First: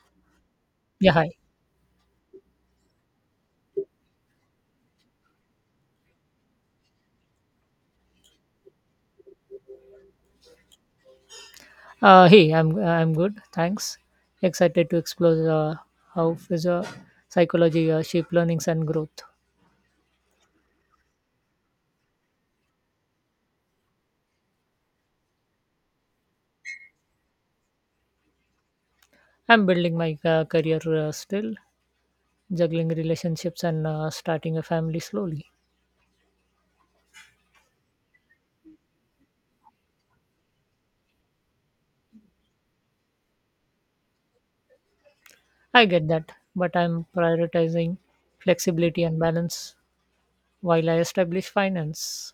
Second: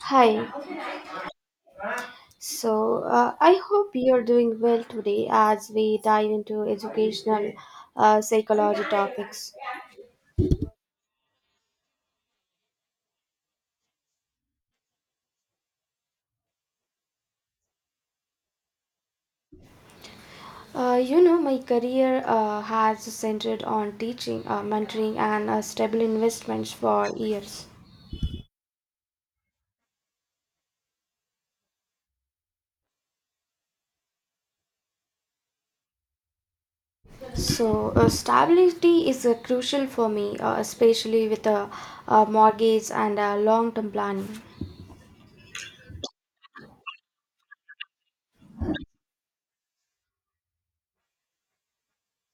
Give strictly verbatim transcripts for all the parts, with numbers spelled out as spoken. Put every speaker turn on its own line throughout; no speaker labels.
Hi.
Yeah, hi.
So, uh, I hope you're doing well today as we dive into educational uh, psychology topics.
Uh, hey, I'm I'm good. Thanks. Excited to explore uh, how physio psychology uh, shape learnings and growth.
Uh, you know, my career uh, has centered on teaching, uh, mentoring, and uh, stable investments for years.
I'm building my uh, career uh, still, juggling relationships and uh, starting a family slowly.
So, uh, stability is uh, crucial for me, uh, especially with a uh, mortgage and uh, long term planning.
I get that, but I'm prioritizing flexibility and balance while I establish finance.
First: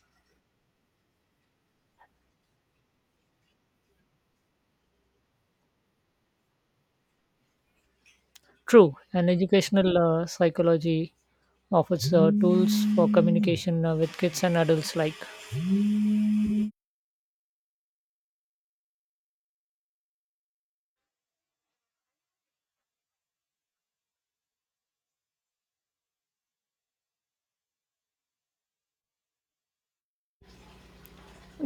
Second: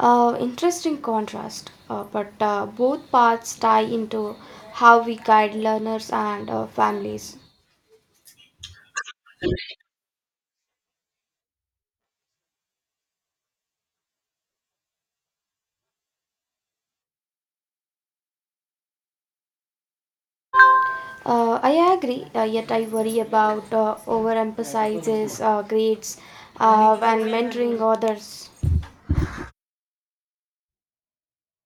Uh, interesting contrast, uh, but uh, both paths tie into how we guide learners and uh, families.
True, and educational uh, psychology offers uh, tools for communication uh, with kids and adults alike.
Uh, I agree, uh, yet I worry about uh, overemphasizes uh, grades uh, and mentoring others.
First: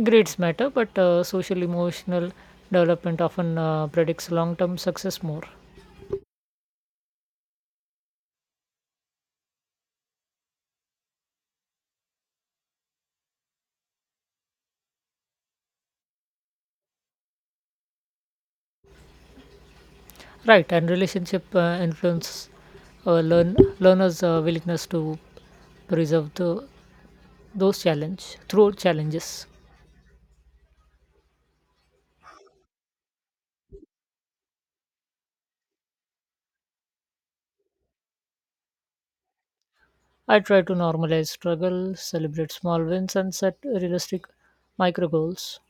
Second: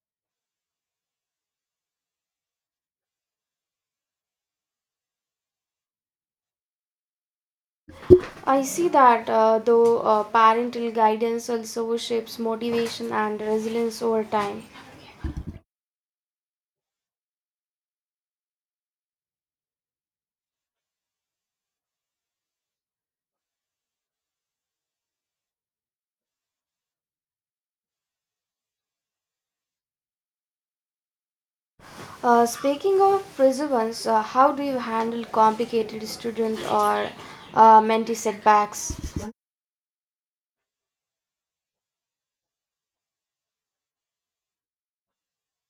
Grades matter, but uh, social emotional development often uh, predicts long term success more.
I see that uh, though uh, parental guidance also shapes motivation and resilience over time.
Right, and relationship uh, influence uh, learn learners' uh, willingness to preserve the, those challenge through challenges.
Uh, speaking of perseverance, uh, how do you handle complicated student or uh, mentee setbacks?
I try to normalize struggle, celebrate small wins, and set realistic micro goals.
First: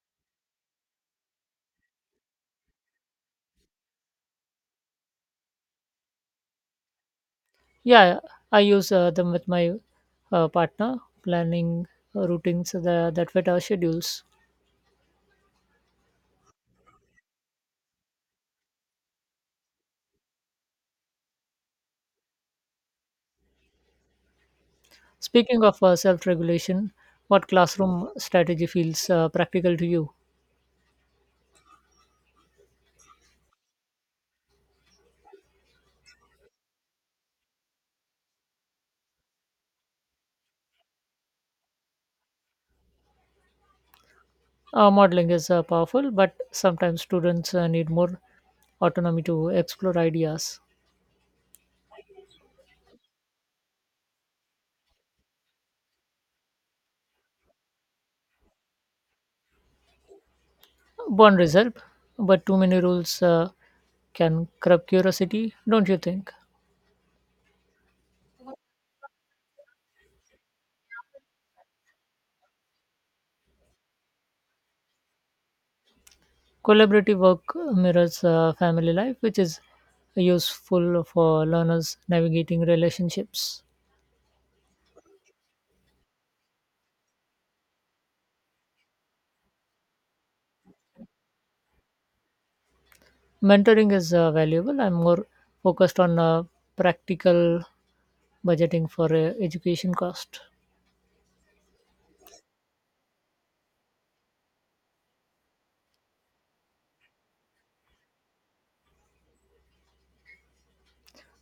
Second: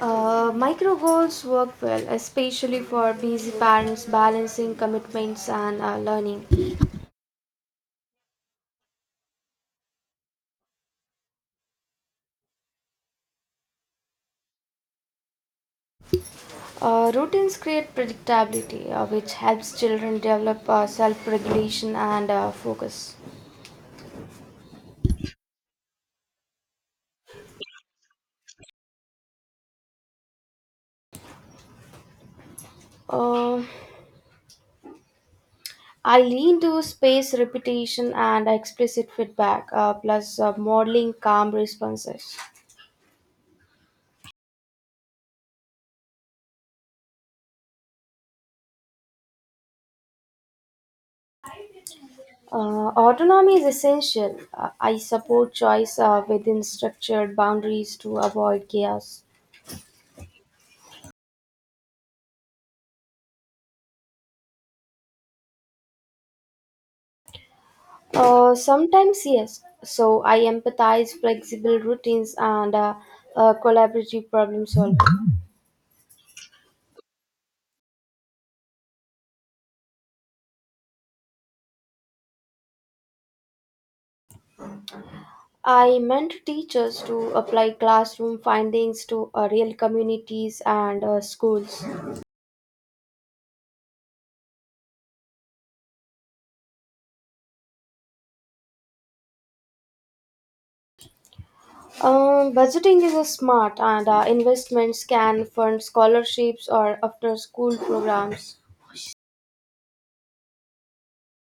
Uh, micro goals work well, especially for busy parents balancing commitments and uh, learning.
Yeah, I use uh, them with my uh, partner, planning uh, routines that, that fit our schedules.
Uh, routines create predictability, uh, which helps children develop uh, self regulation and uh, focus.
Speaking of uh, self regulation, what classroom strategy feels uh, practical to you?
Uh, I lean to space repetition and explicit feedback, uh, plus uh, modeling calm responses.
Uh, modeling is uh, powerful, but sometimes students uh, need more autonomy to explore ideas.
Uh, autonomy is essential. Uh, I support choice uh, within structured boundaries to avoid chaos.
Boundaries help, but too many rules uh, can curb curiosity, don't you think?
Uh, sometimes yes. So I empathize flexible routines and uh, uh, collaborative problem solving.
Collaborative work mirrors uh, family life, which is useful for learners navigating relationships.
I mentor teachers to apply classroom findings to uh, real communities and uh, schools.
Mentoring is uh, valuable. I'm more focused on uh, practical budgeting for uh, education cost.
Um, budgeting is a smart, and uh, investments can fund scholarships or after-school programs.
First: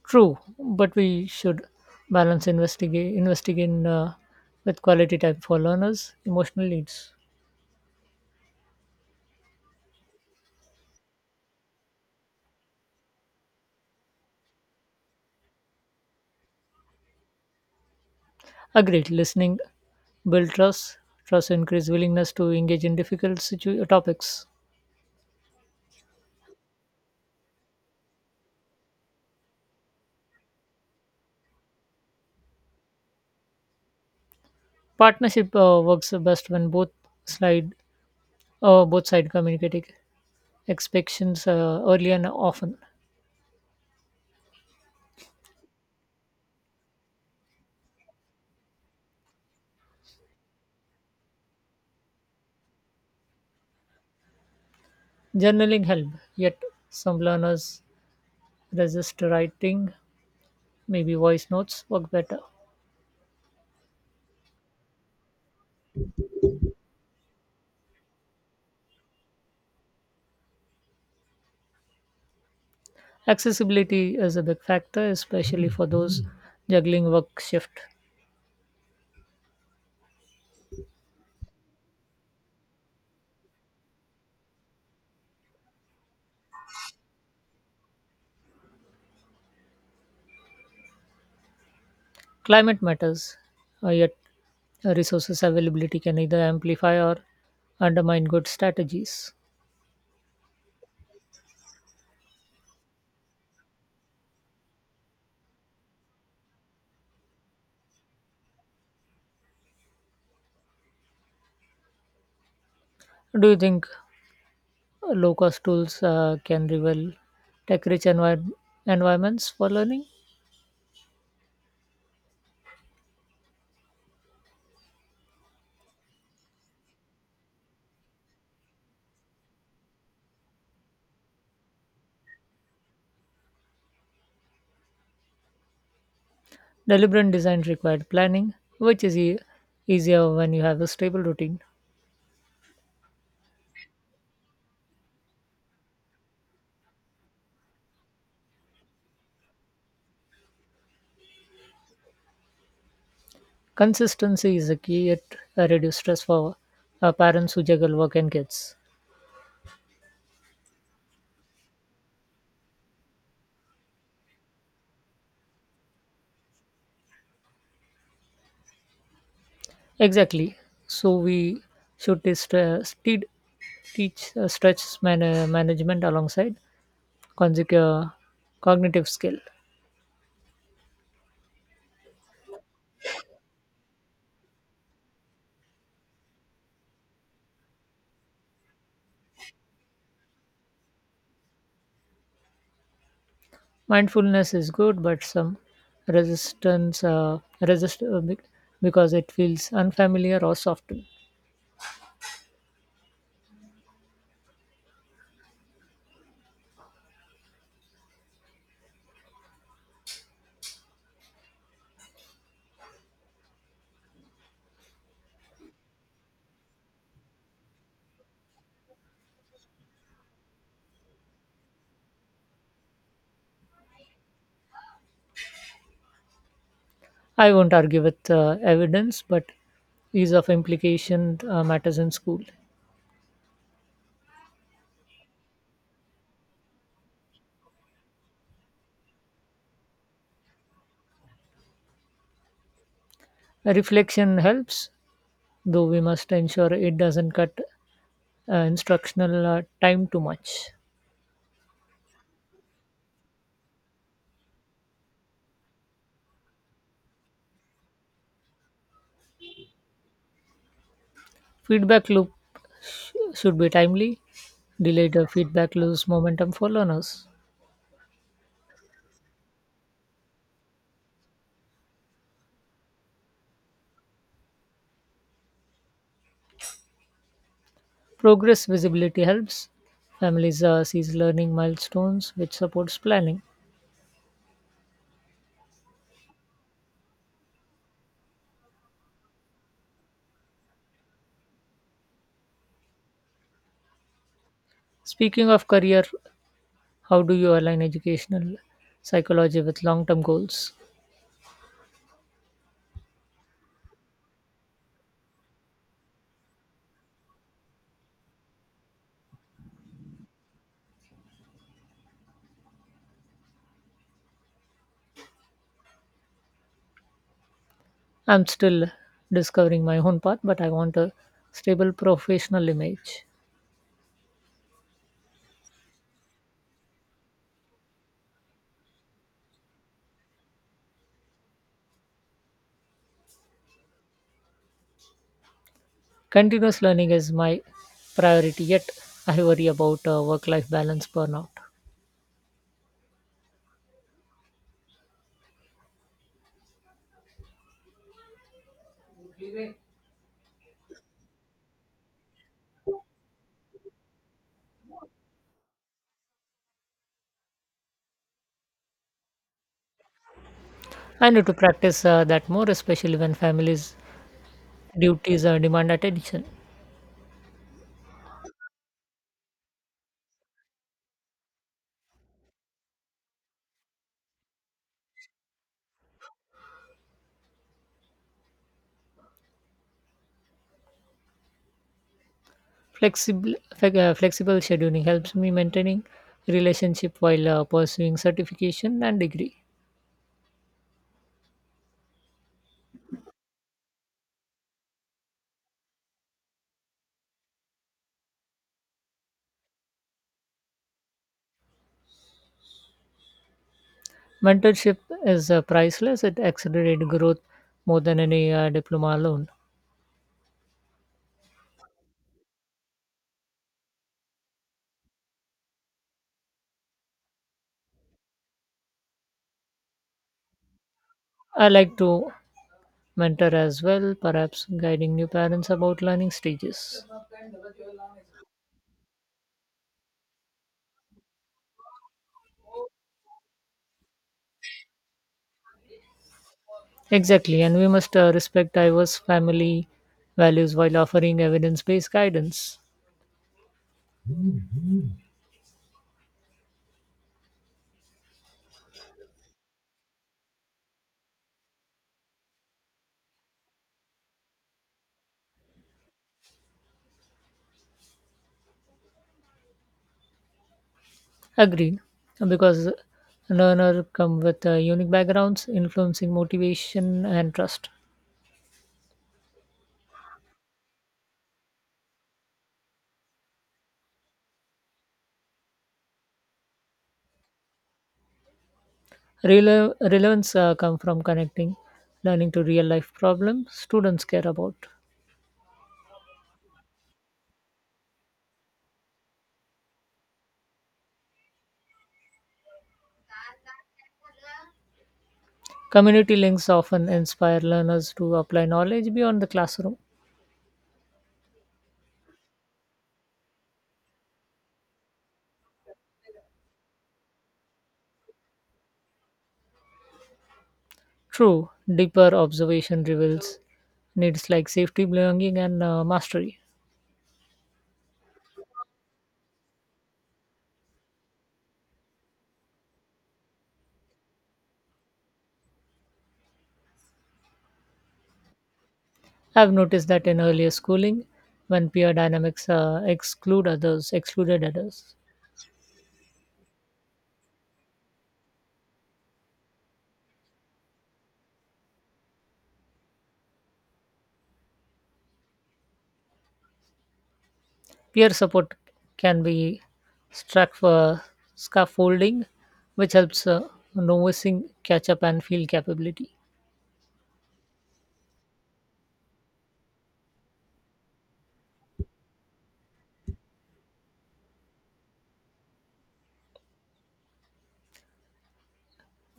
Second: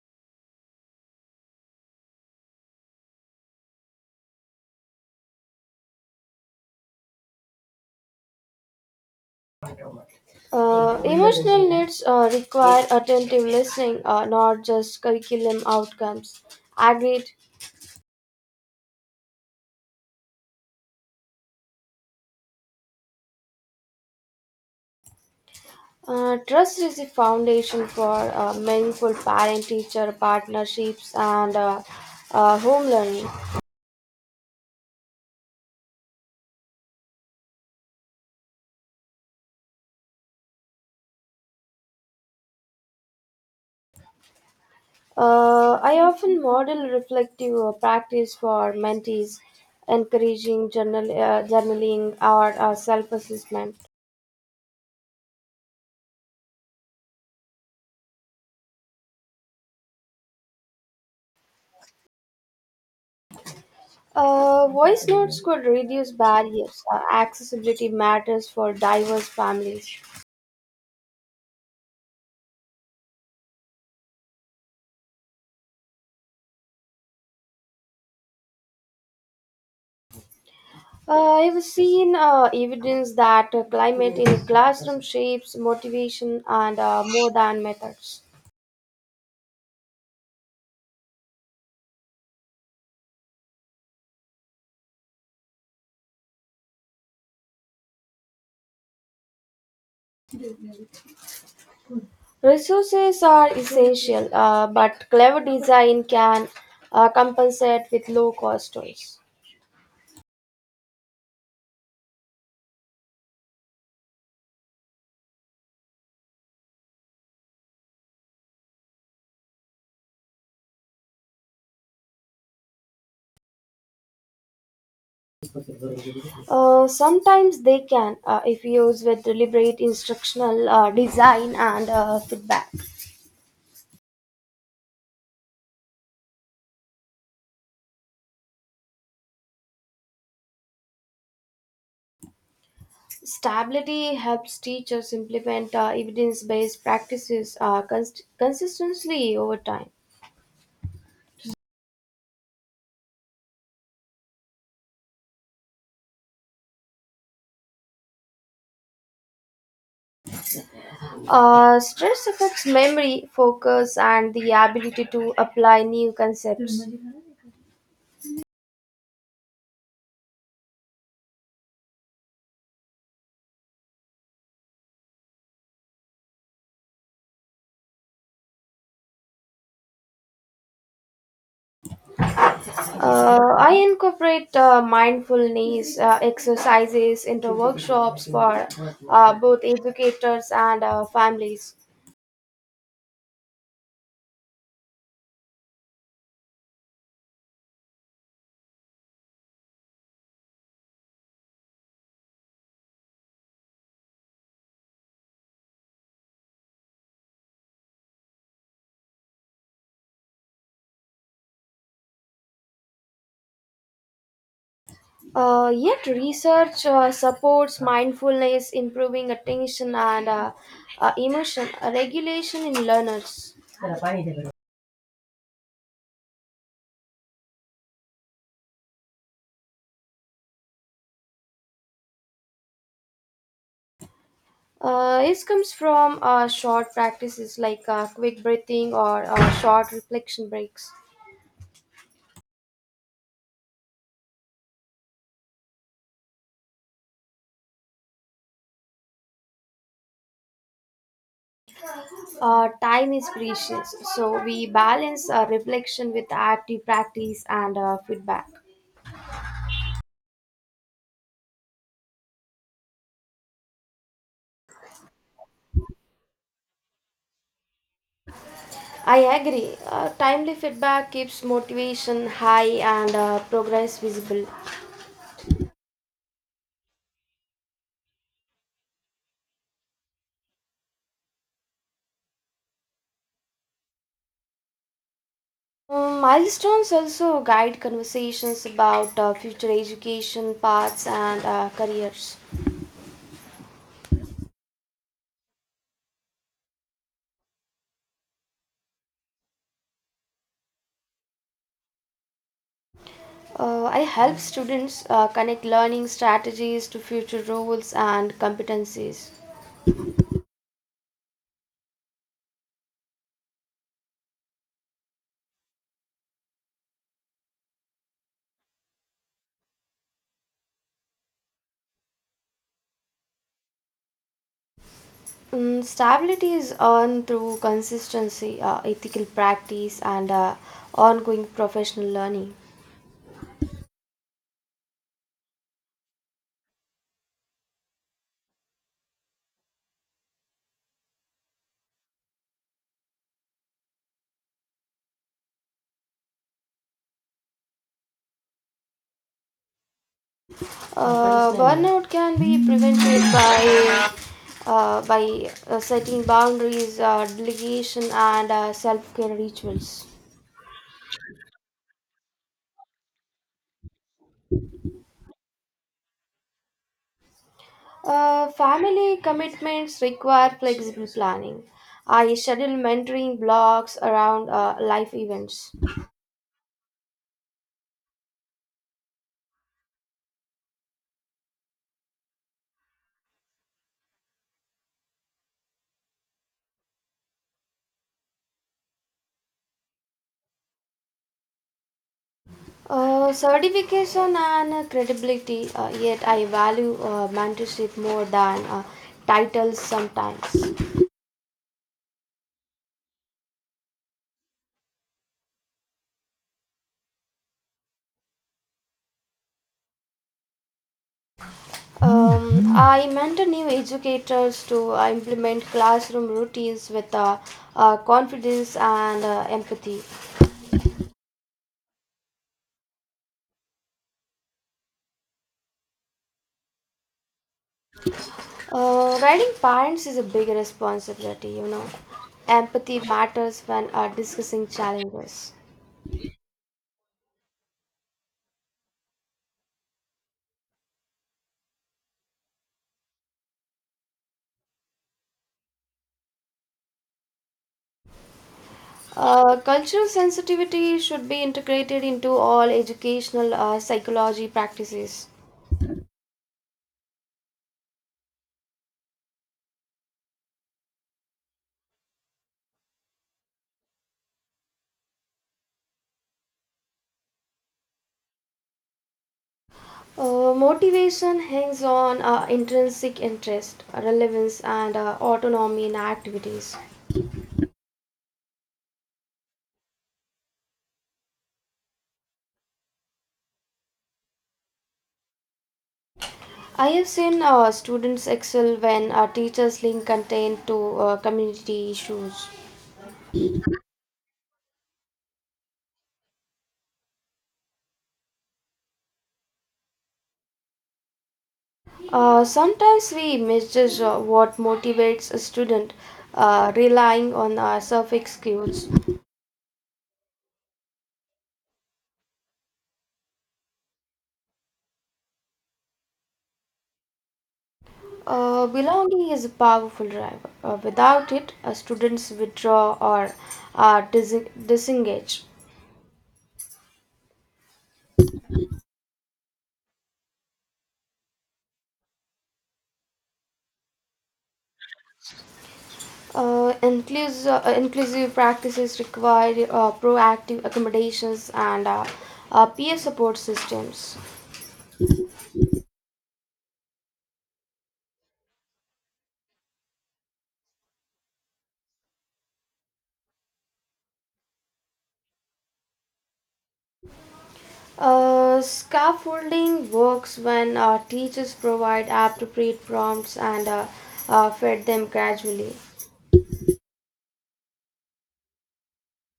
True, but we should balance investigate investing in uh, with quality time for learners' emotional needs.
Uh, emotional needs uh, require attentive listening, uh, not just curriculum outcomes. Agreed.
Agreed. Listening build trust. Trust increase willingness to engage in difficult situ- uh, topics.
Uh, trust is the foundation for uh, meaningful parent teacher partnerships and uh, uh, home learning.
Partnership uh, works best when both slide uh, both side communicate ex- expectations uh, early and often.
Uh, I often model reflective uh, practice for mentees, encouraging journal, uh, journaling or uh, self assessment.
Journaling helps, yet some learners resist writing. Maybe voice notes work better.
Uh, voice notes could reduce barriers. Uh, accessibility matters for diverse families.
Accessibility is a big factor, especially for those juggling work shift.
Uh, I've seen uh, evidence that uh, climate in classroom shapes motivation and uh, more than methods.
Climate matters, uh, yet uh, resources availability can either amplify or undermine good strategies.
Resources are essential, uh, but clever design can uh, compensate with low cost tools.
Do you think low cost tools uh, can rival tech rich envi- environments for learning?
Uh, sometimes they can, uh, if used with deliberate instructional uh, design and uh, feedback.
Deliberate design required planning, which is e- easier when you have a stable routine.
Stability helps teachers implement uh, evidence based practices uh, cons- consistently over time.
Consistency is a key at uh, reduce stress for uh, parents who juggle work and kids.
Uh, stress affects memory, focus, and the ability to apply new concepts.
Exactly. So we should test, uh, steed- teach uh, stretch man- uh, management alongside consecu- uh, cognitive skill.
Uh, I incorporate uh, mindfulness uh, exercises into workshops for uh, both educators and uh, families.
Mindfulness is good, but some resistance uh, resist uh, bec- because it feels unfamiliar or softened.
Uh, yet, research uh, supports mindfulness improving attention and uh, uh, emotion uh, regulation in learners.
I won't argue with uh, evidence, but ease of implication uh, matters in school.
Uh, this comes from uh, short practices like uh, quick breathing or uh, short reflection breaks.
Reflection helps, though we must ensure it doesn't cut uh, instructional uh, time too much.
Uh, time is precious, so we balance uh, reflection with active practice and uh, feedback.
Feedback loop should be timely. Delayed uh, feedback loses momentum for learners.
I agree. Uh, timely feedback keeps motivation high and uh, progress visible.
Progress visibility helps. Families uh, sees learning milestones, which supports planning.
Um, milestones also guide conversations about uh, future education paths and uh, careers.
Speaking of career, how do you align educational psychology with long-term goals?
Uh, I help students uh, connect learning strategies to future roles and competencies.
I'm still discovering my own path, but I want a stable professional image.
Mm, stability is earned through consistency, uh, ethical practice, and uh, ongoing professional learning.
Continuous learning is my priority, yet I worry about uh, work life balance burnout.
Uh, burnout can be prevented by uh, by uh, setting boundaries, uh, delegation, and uh, self care rituals.
I need to practice uh, that more, especially when families' duties uh, demand attention.
Uh, family commitments require flexible planning. I schedule mentoring blocks around uh, life events.
Flexible, flex- uh, flexible scheduling helps me maintaining relationship while uh, pursuing certification and degree.
Uh, certification and credibility, uh, yet I value uh, mentorship more than uh, titles sometimes.
Mentorship is uh, priceless. It accelerates growth more than any uh, diploma alone.
Um, I mentor new educators to uh, implement classroom routines with uh, uh, confidence and uh, empathy.
I like to mentor as well, perhaps guiding new parents about learning stages.
Uh, guiding parents is a big responsibility, you know. Empathy matters when uh, discussing challenges.
Exactly, and we must uh, respect diverse family values while offering evidence based guidance.
Uh, cultural sensitivity should be integrated into all educational uh, psychology practices.
Agreed, because learners come with uh, unique backgrounds, influencing motivation and trust.
Uh, motivation hangs on uh, intrinsic interest, relevance, and uh, autonomy in activities.
Rele- relevance uh, come from connecting learning to real life problems students care about.
I have seen uh, students excel when uh, teachers link content to uh, community issues.
Community links often inspire learners to apply knowledge beyond the classroom.
Uh, sometimes we misjudge uh, what motivates a student, uh, relying on uh, surface cues.
True, deeper observation reveals needs like safety, belonging, and uh, mastery.
Uh, belonging is a powerful driver. Uh, without it, uh, students withdraw or uh, dis- disengage.
I've noticed that in earlier schooling, when peer dynamics uh, exclude others, excluded others,
Uh, inclus- uh, inclusive practices require uh, proactive accommodations and uh, uh, peer support systems.
peer support can be struck for scaffolding, which helps uh, novices catch up and feel capability.
Uh, scaffolding works when uh, teachers provide appropriate prompts and uh, uh, fed them gradually.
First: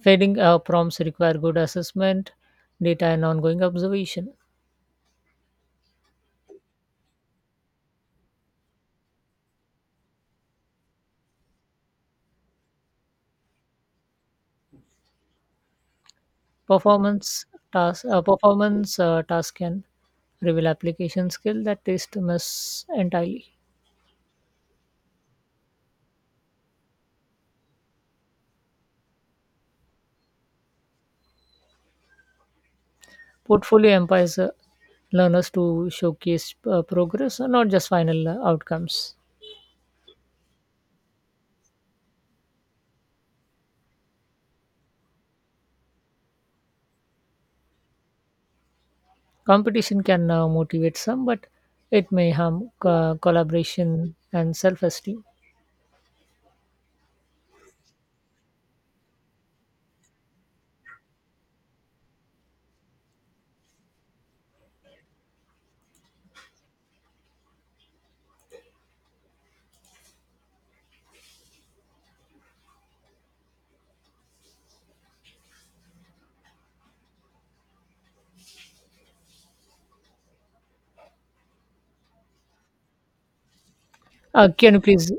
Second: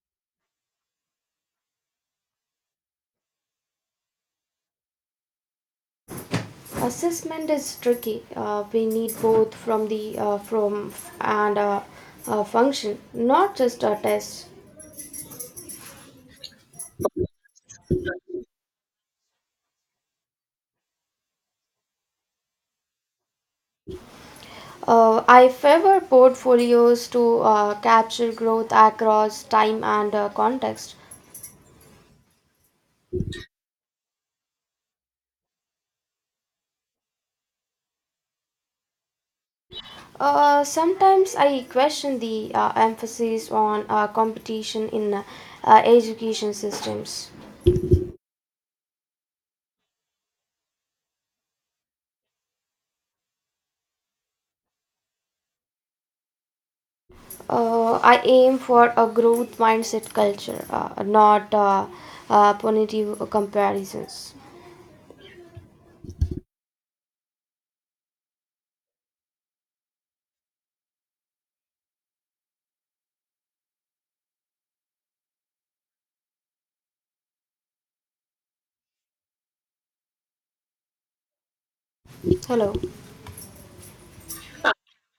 Failing uh, prompts require good assessment, data, and ongoing observation.
Assessment is tricky. Uh, we need both from the uh, from and uh, uh, function, not just a test.
Performance task, uh, performance uh, task can reveal application skill that is to miss entirely.
Uh, I favor portfolios to uh, capture growth across time and uh, context.
Portfolio empowers uh, learners to showcase uh, progress, uh, not just final uh, outcomes.
Uh, sometimes I question the uh, emphasis on uh, competition in uh, uh, education systems.
Competition can uh, motivate some, but it may harm co- collaboration and self esteem.
Uh, I aim for a growth mindset culture, uh, not uh, uh, punitive comparisons. Hello,
Uh, can you please?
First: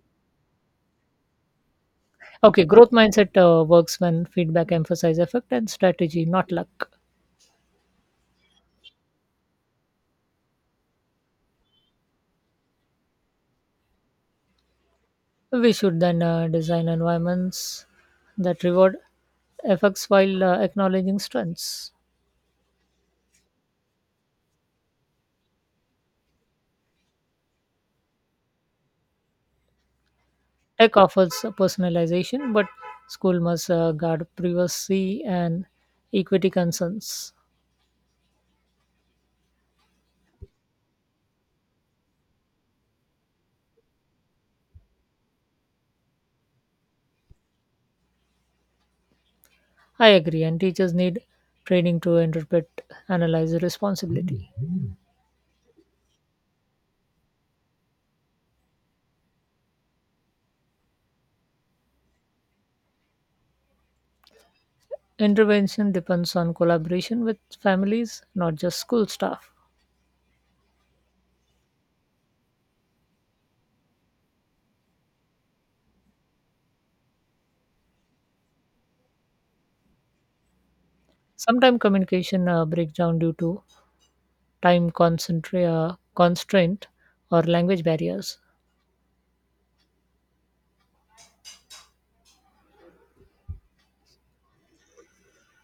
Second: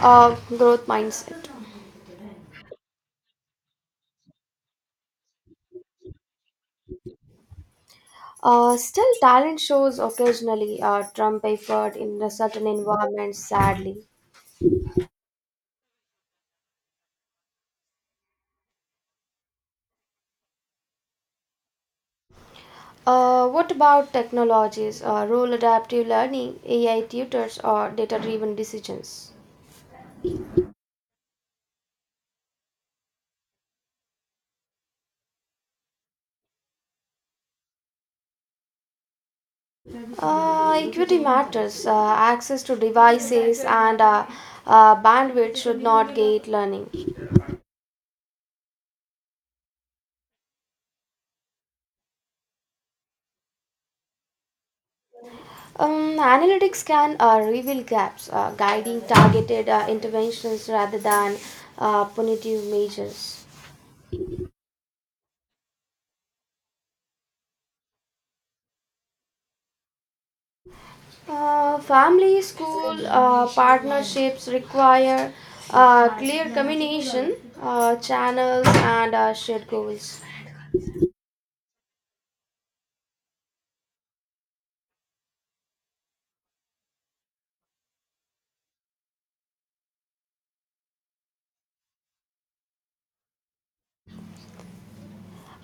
uh, growth mindset.
Okay, growth mindset uh, works when feedback emphasizes effect and strategy, not luck.
Uh, still, talent shows occasionally. Uh, Trump effort in a certain environment, sadly.
We should then uh, design environments that reward effects while uh, acknowledging strengths.
Uh, what about technologies, uh, role adaptive learning, A I tutors, or data driven decisions?
Tech offers personalization, but school must uh, guard privacy and equity concerns.
Uh, equity matters. Uh, access to devices and uh, uh, bandwidth should not gate learning.
I agree, and teachers need training to interpret, analyze responsibility.
Um, analytics can uh, reveal gaps, uh, guiding targeted uh, interventions rather than uh, punitive measures.
Intervention depends on collaboration with families, not just school staff.
Uh, family, school, uh, partnerships require uh, clear communication, uh, channels, and uh, shared goals.
Sometimes communication uh, breaks down due to time concentra- uh, constraint or language barriers.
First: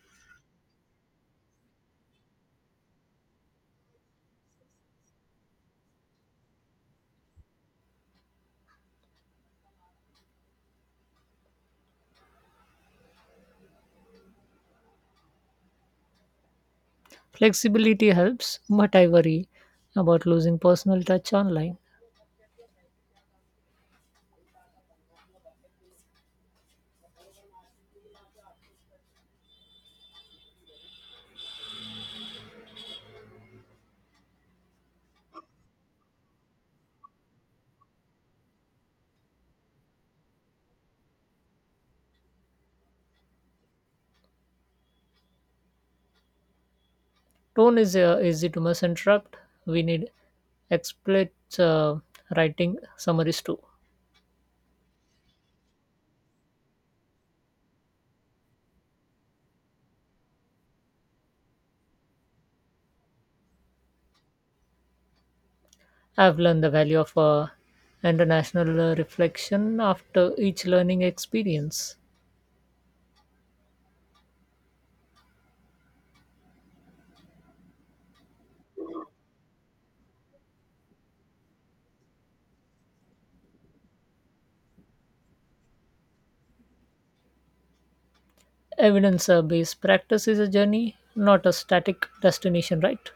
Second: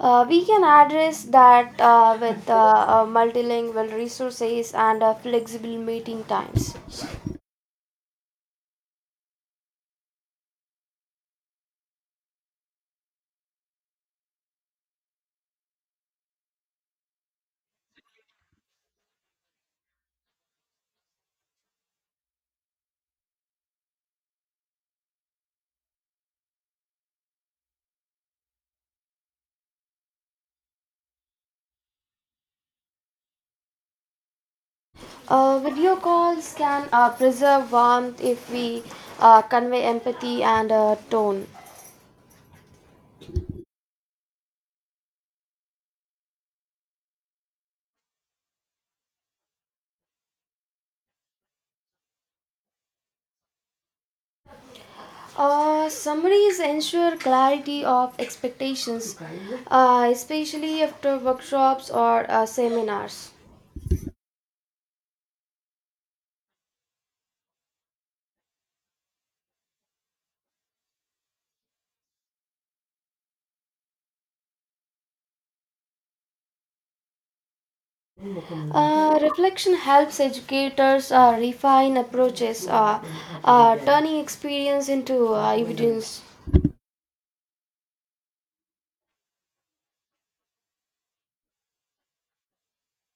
Uh, we can address that uh, with uh, uh, multilingual resources and uh, flexible meeting times.
Flexibility helps, but I worry about losing personal touch online.
Uh, video calls can uh, preserve warmth if we uh, convey empathy and uh, tone.
Tone is uh, easy to misinterpret. We need explicit uh, writing summaries too.
Uh, summaries ensure clarity of expectations, uh, especially after workshops or uh, seminars.
I've learned the value of uh, international uh, reflection after each learning experience.
Uh, reflection helps educators uh, refine approaches, uh, uh, turning experience into uh, evidence.
Evidence based practice is a journey, not a static destination, right?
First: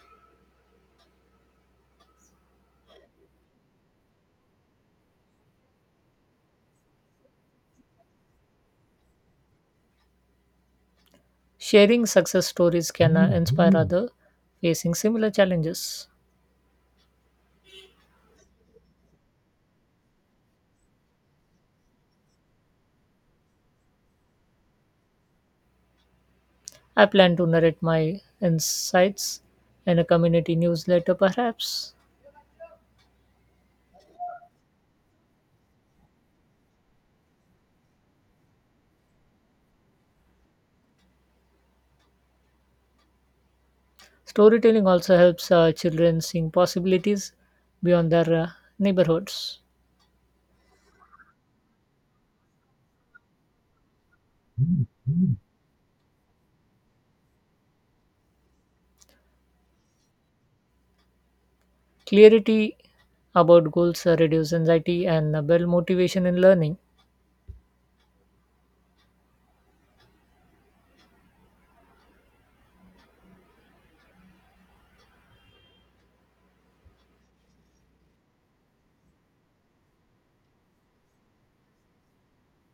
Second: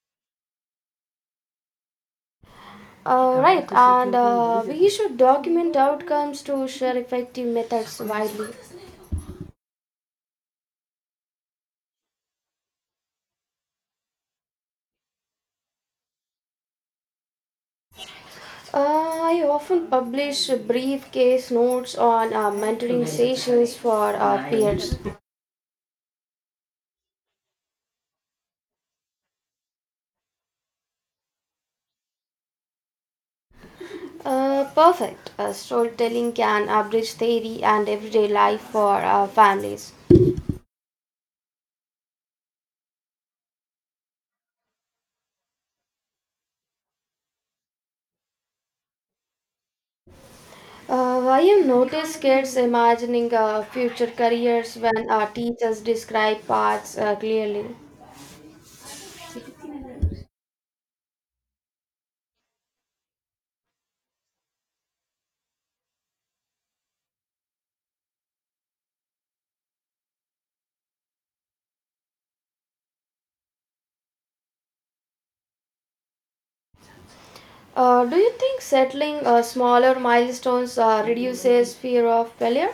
Uh, right, and uh, we should document outcomes to share effective methods widely.
Sharing success stories can uh, inspire others facing similar challenges.
Uh, I often publish brief case notes on uh, mentoring sessions for uh, peers.
I plan to narrate my insights in a community newsletter, perhaps.
Uh, perfect. Uh, storytelling can abridge theory and everyday life for uh, families.
Storytelling also helps uh, children seeing possibilities beyond their uh, neighborhoods.
Uh, why you notice kids imagining uh, future careers when uh, teachers describe paths uh, clearly?
Clarity about goals uh, reduce anxiety and uh, build motivation in learning.
Uh, do you think settling uh, smaller milestones uh, reduces fear of failure?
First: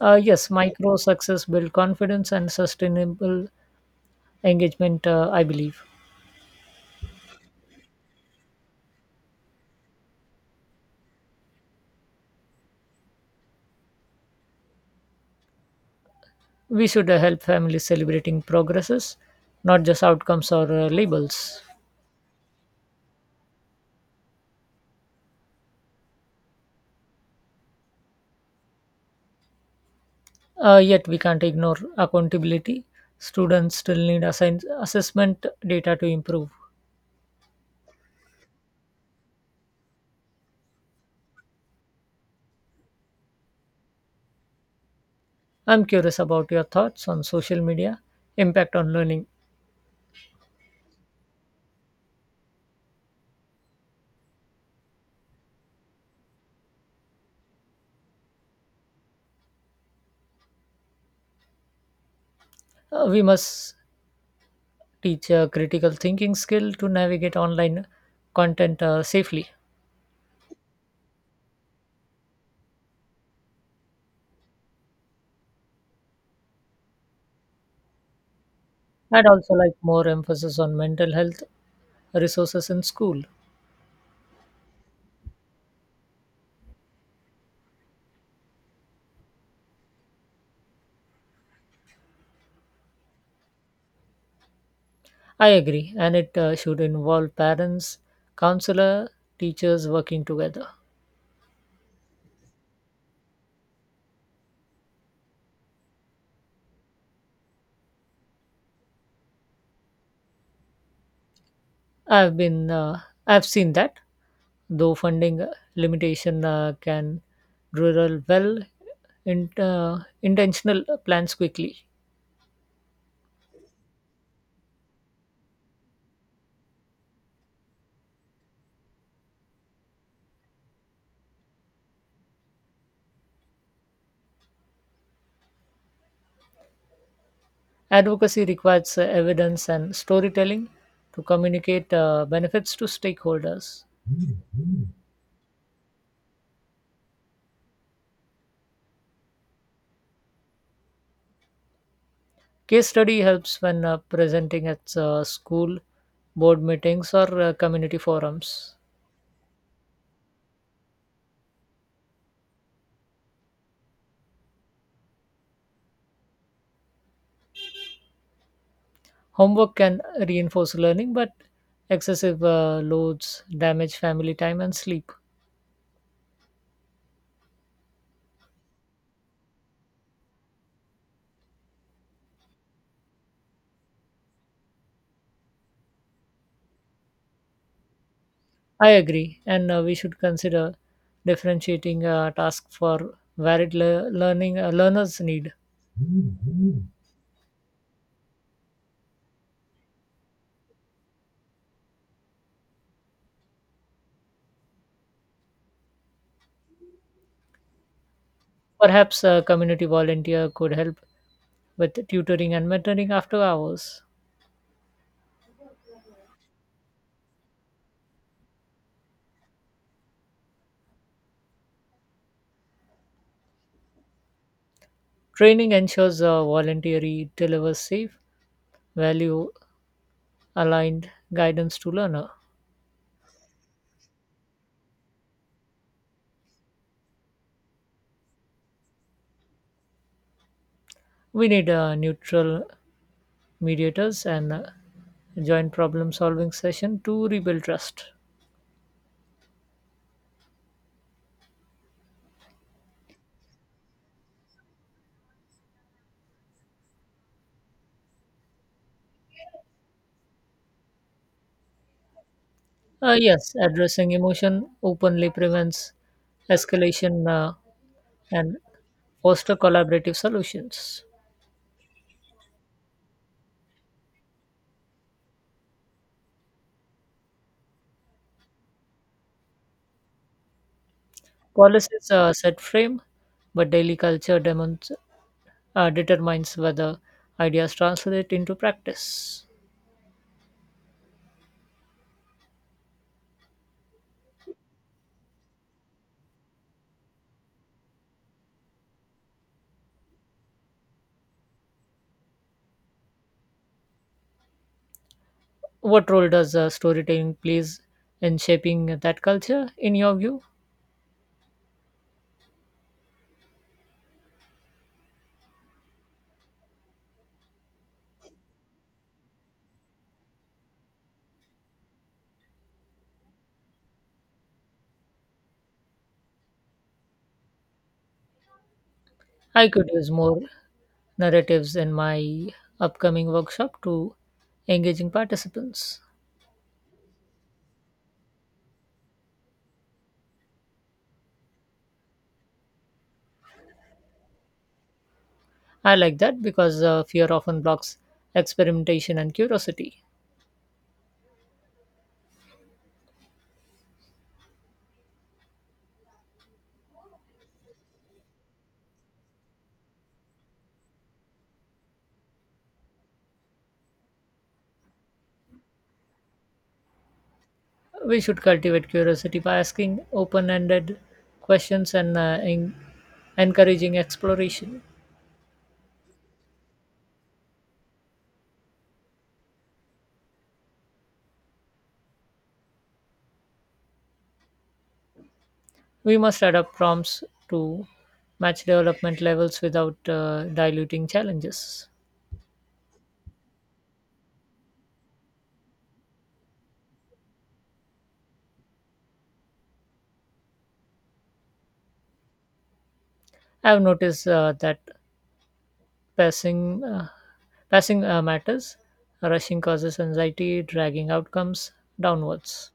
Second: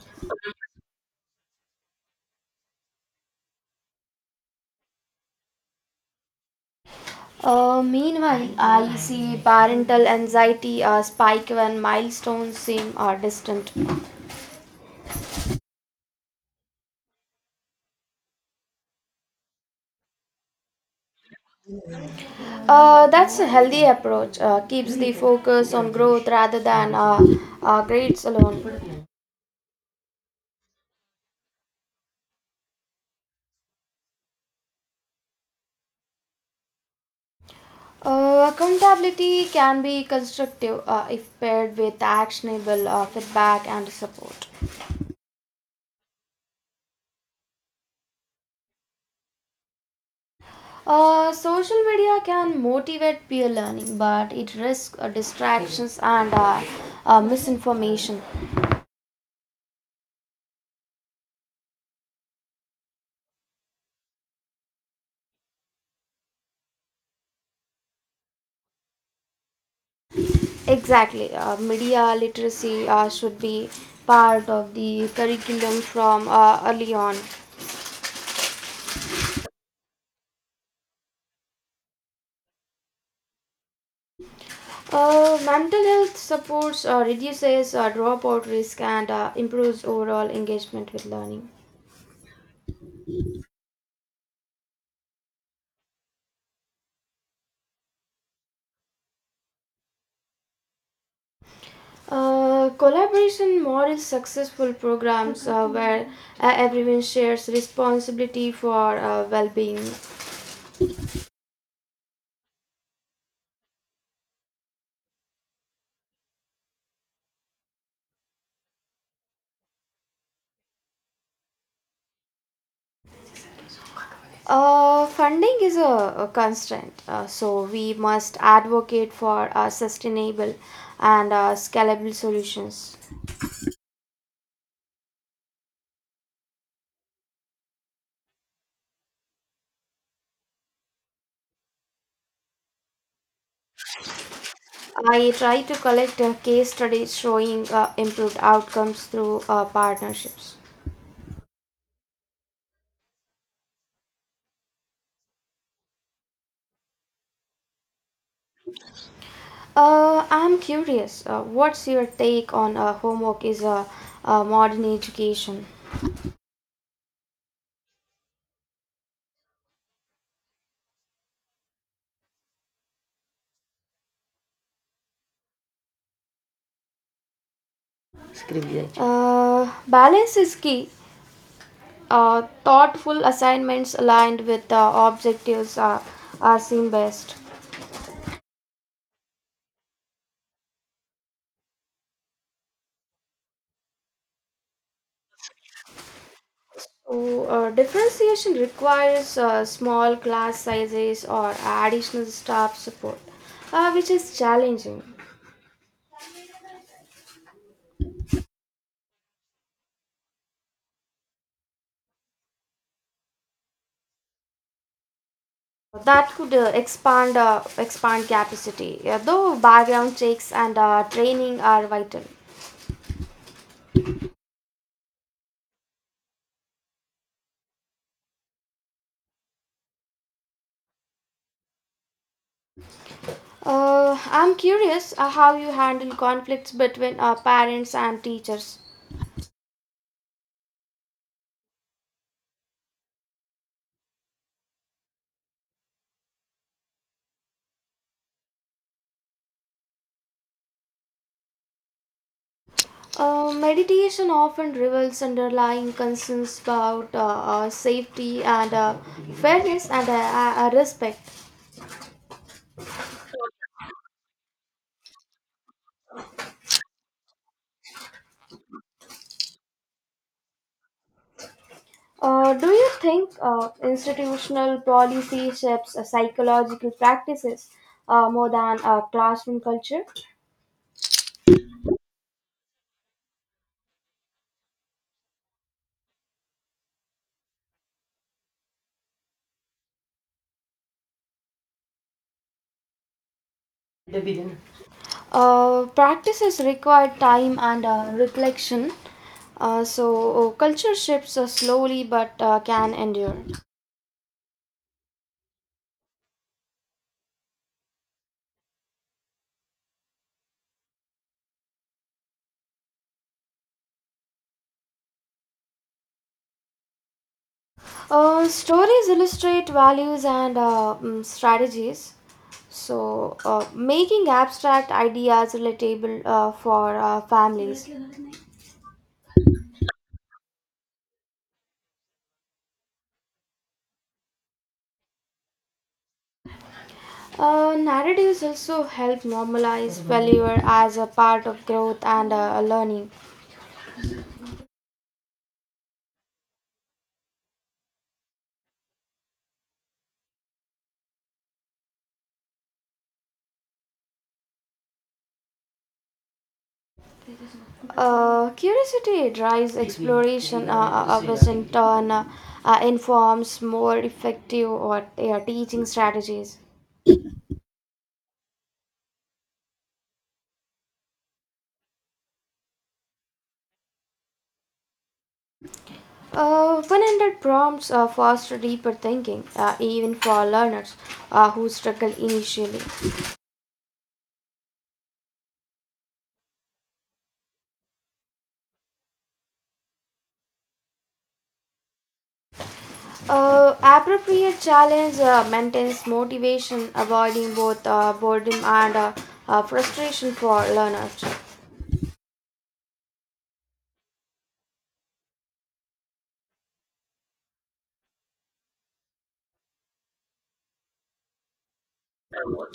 Uh, yes, micro success build confidence and sustainable engagement. Uh, I believe
Uh, meanwhile, I see parental anxiety uh, spike when milestones seem uh, distant.
we should uh, help families celebrating progresses, not just outcomes or uh, labels.
Uh, that's a healthy approach. Uh, keeps the focus on growth rather than uh, uh, grades alone.
Uh, yet we can't ignore accountability. Students still need assign- assessment data to improve.
Uh, accountability can be constructive uh, if paired with actionable uh, feedback and support.
I'm curious about your thoughts on social media impact on learning.
Uh, social media can motivate peer learning, but it risks uh, distractions and uh, uh, misinformation.
Uh, we must teach a critical thinking skill to navigate online content uh, safely.
Exactly. Uh, media literacy uh, should be part of the curriculum from uh, early on.
I'd also like more emphasis on mental health resources in school.
Uh, mental health supports uh, reduces uh, dropout risk and uh, improves overall engagement with learning.
I agree, and it uh, should involve parents, counselor, teachers working together.
Uh, collaboration models successful programs uh, where uh, everyone shares responsibility for uh, well-being.
I've been uh, I've seen that though funding limitation uh, can derail well in, uh, intentional plans quickly.
Uh, funding is a, a constraint, uh, so we must advocate for uh, sustainable and uh, scalable solutions.
Advocacy requires uh, evidence and storytelling to communicate uh, benefits to stakeholders.
I try to collect uh, case studies showing uh, improved outcomes through uh, partnerships.
Case study helps when uh, presenting at uh, school, board meetings, or uh, community forums.
Uh, I'm curious, uh, what's your take on uh, homework is a, a modern education?
Homework can reinforce learning, but excessive uh, loads damage family time and sleep.
Screen design. Uh, balance is key. Uh, thoughtful assignments aligned with uh, objectives are, are seen best.
I agree, and uh, we should consider differentiating uh, tasks for varied le- learning uh, learners need.
So, uh, differentiation requires uh, small class sizes or additional staff support, uh, which is challenging.
Perhaps a community volunteer could help with tutoring and mentoring after hours.
That could uh, expand uh, expand capacity. Uh, though background checks and uh, training are vital.
Training ensures a voluntary delivers safe, value aligned guidance to learner.
Uh, I'm curious uh, how you handle conflicts between uh, parents and teachers.
We need uh, neutral mediators and uh, joint problem solving session to rebuild trust.
Uh, meditation often reveals underlying concerns about uh, uh, safety and uh, fairness and uh, uh, uh, respect.
Uh, yes, addressing emotion openly prevents escalation uh, and foster collaborative solutions.
Uh, do you think uh, institutional policy shapes uh, psychological practices uh, more than uh, classroom culture?
Policies uh, set frame, but daily culture demon- uh, determines whether ideas translate into practice.
Uh, practices require time and uh, reflection. Uh, so, uh, culture shifts uh, slowly but uh, can endure.
What role does uh, storytelling plays in shaping that culture, in your view?
Uh, stories illustrate values and uh, mm, strategies. So, uh, making abstract ideas relatable uh, for uh, families.
I could use more narratives in my upcoming workshop to engaging participants.
Uh, narratives also help normalize failure as a part of growth and uh, learning.
I like that because uh, fear often blocks experimentation and curiosity.
Uh, curiosity drives exploration, uh, uh, uh, which in turn uh, uh, informs more effective or uh, teaching strategies.
We should cultivate curiosity by asking open ended questions and uh, en- encouraging exploration.
Uh, one hundred prompts uh, foster deeper thinking, uh, even for learners uh, who struggle initially.
We must adapt prompts to match development levels without uh, diluting challenges.
Uh, appropriate challenge uh, maintains motivation, avoiding both uh, boredom and uh, uh, frustration for learners.
I have noticed uh, that passing uh, passing uh, matters. Rushing causes anxiety, dragging outcomes downwards.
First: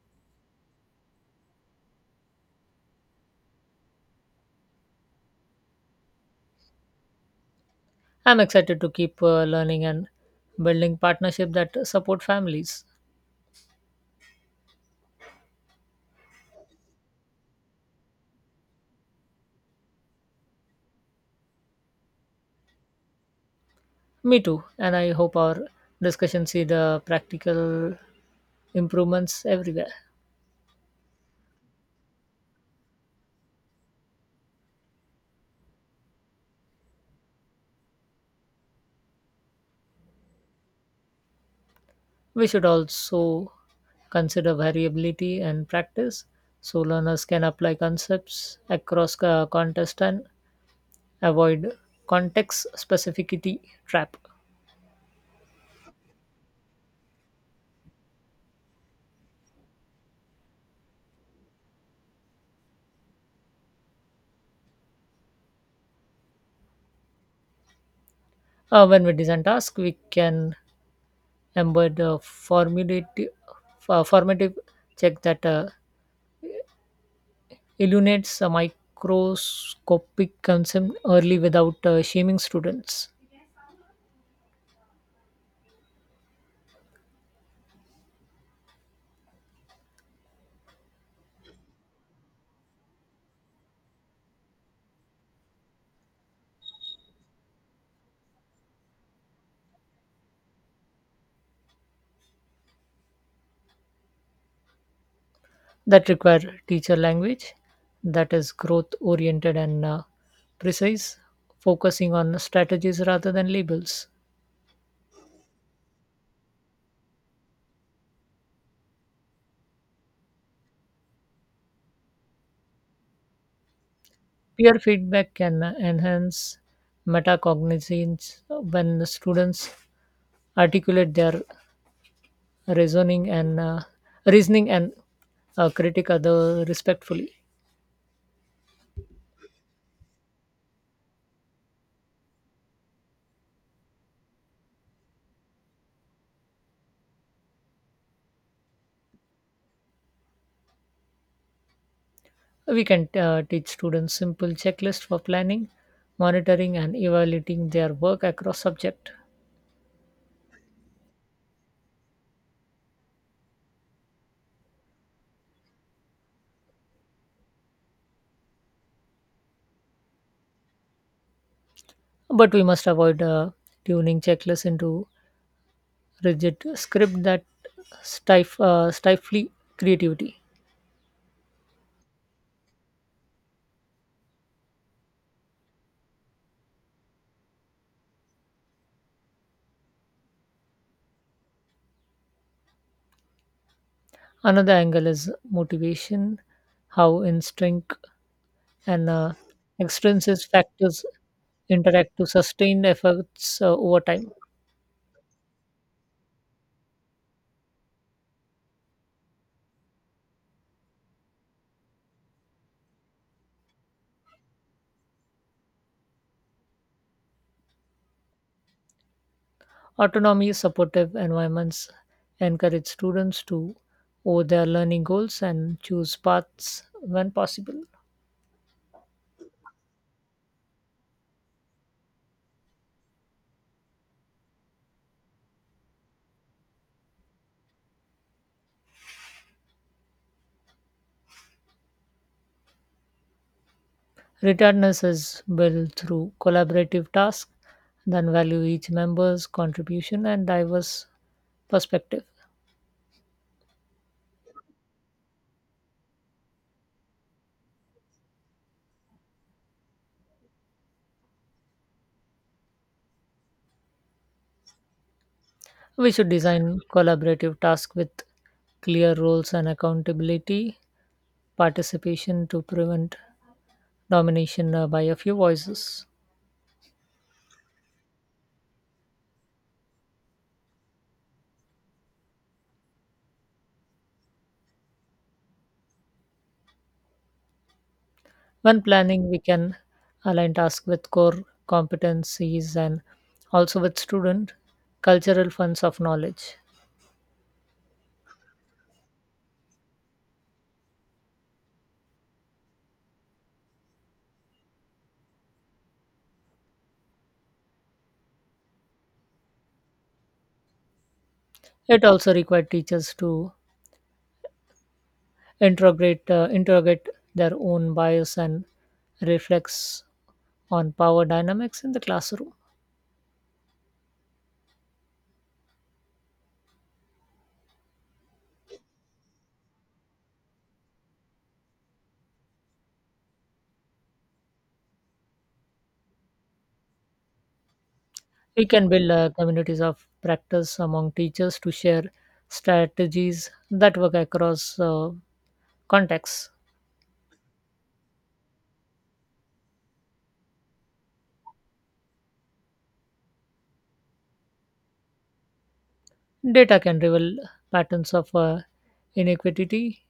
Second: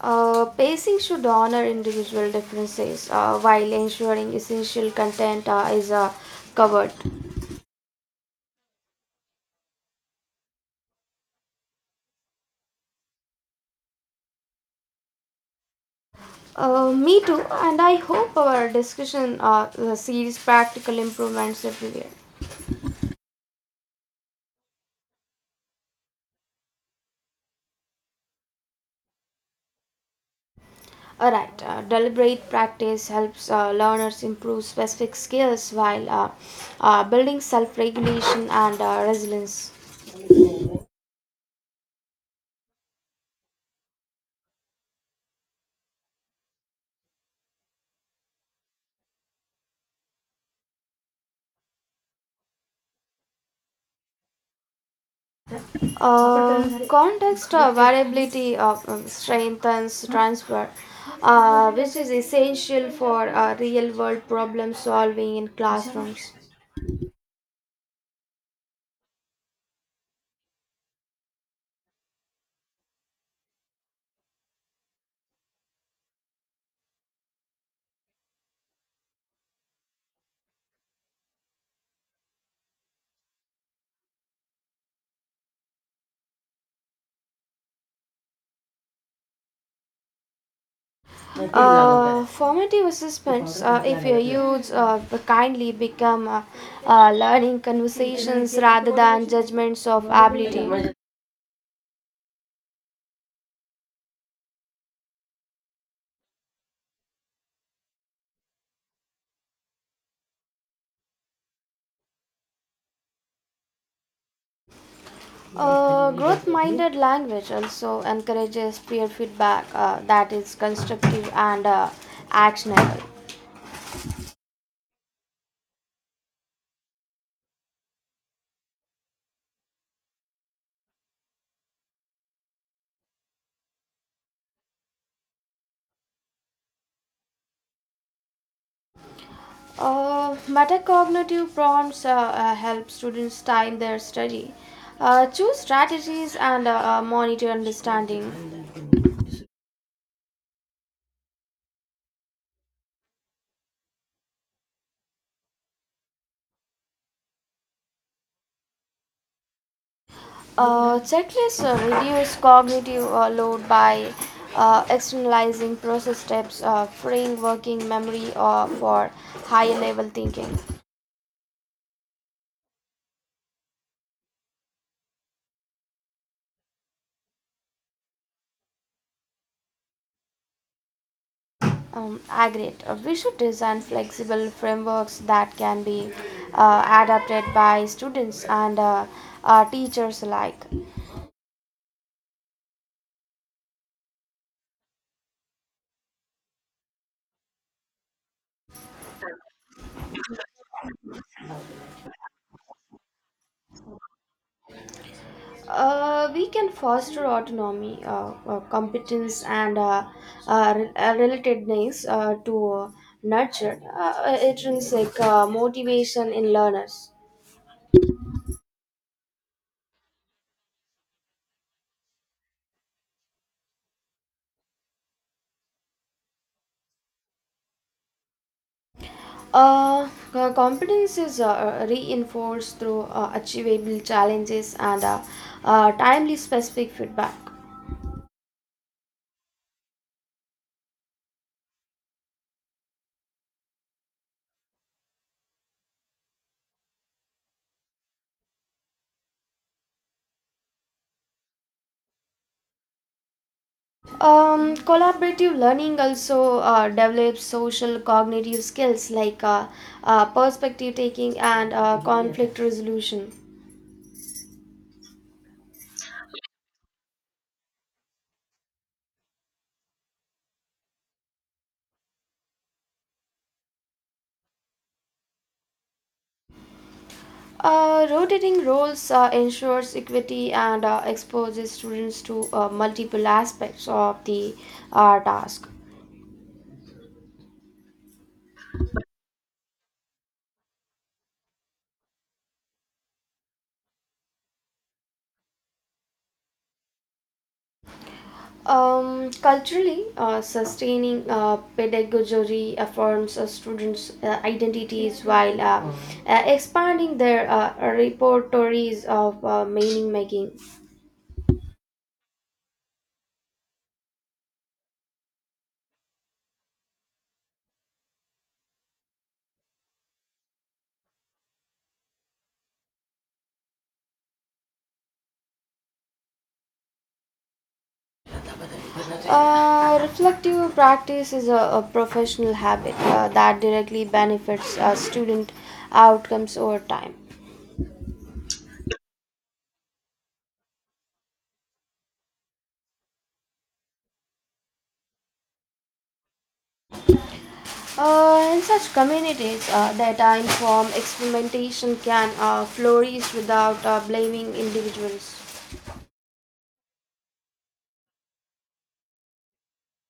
Uh, pacing should honor individual differences uh, while ensuring essential content uh, is uh, covered.
I'm excited to keep uh, learning and building partnership that support families.
Uh, me too, and I hope our discussion uh, uh, sees practical improvements everywhere.
Me too, and I hope our discussion see the practical improvements everywhere.
Alright, uh, deliberate practice helps uh, learners improve specific skills while uh, uh, building self regulation and uh, resilience.
We should also consider variability and practice so learners can apply concepts across uh, context and avoid context specificity trap.
Uh, context of variability of um, strength transfer, uh, which is essential for uh, real world problem solving in classrooms.
Uh, when we design tasks, we can embed a formative, uh, formative check that uh, illuminates a microscopic concept early without uh, shaming students.
Uh, formative assessments, uh, if you use uh, kindly, become uh, uh, learning conversations rather than judgments of ability.
That require teacher language that is growth oriented and uh, precise, focusing on strategies rather than labels.
Uh, growth minded language also encourages peer feedback uh, that is constructive and uh, actionable.
Peer feedback can enhance metacognizance when students articulate their reasoning and uh, reasoning and uh, critic other respectfully.
Uh, metacognitive prompts uh, uh, help students time their study, uh, choose strategies, and uh, uh, monitor understanding.
We can uh, teach students simple checklist for planning, monitoring, and evaluating their work across subject.
Uh, checklists uh, reduce cognitive uh, load by uh, externalizing process steps, uh, freeing working memory uh, for higher level thinking.
But we must avoid uh, tuning checklists into rigid script that stif- uh, stifle creativity.
Um, aggregate. Uh, we should design flexible frameworks that can be uh, adapted by students and uh, uh, teachers alike.
Another angle is motivation, how instinct and uh, extrinsic factors interact to sustain efforts uh, over time.
Uh, we can foster autonomy, uh, uh, competence, and uh, uh, re- uh, relatedness uh, to uh, nurture uh, uh, intrinsic uh, motivation in learners.
Autonomy, supportive environments encourage students to own their learning goals and choose paths when possible.
Uh, uh, competence is uh, uh, reinforced through uh, achievable challenges and uh, uh, timely specific feedback.
Returnness is built through collaborative tasks that value each member's contribution and diverse perspective.
Um, collaborative learning also uh, develops social cognitive skills like uh, uh, perspective taking and uh, conflict resolution.
We should design collaborative tasks with clear roles and accountability, participation to prevent domination uh, by a few voices.
Uh, rotating roles uh, ensures equity and uh, exposes students to uh, multiple aspects of the uh, task.
When planning, we can align tasks with core competencies and also with student cultural funds of knowledge.
Um, culturally, uh, sustaining uh, pedagogy affirms uh, students' uh, identities while uh, Mhm. uh, expanding their uh, repertories of uh, meaning making.
It also required teachers to interrogate uh, interrogate their own bias and reflex on power dynamics in the classroom.
Uh, reflective practice is a, a professional habit uh, that directly benefits uh, student outcomes over time.
We can build uh, communities of practice among teachers to share strategies that work across uh, contexts.
Uh, in such communities, uh, data informed experimentation can uh, flourish without uh, blaming individuals.
Data can reveal patterns of uh, inequity,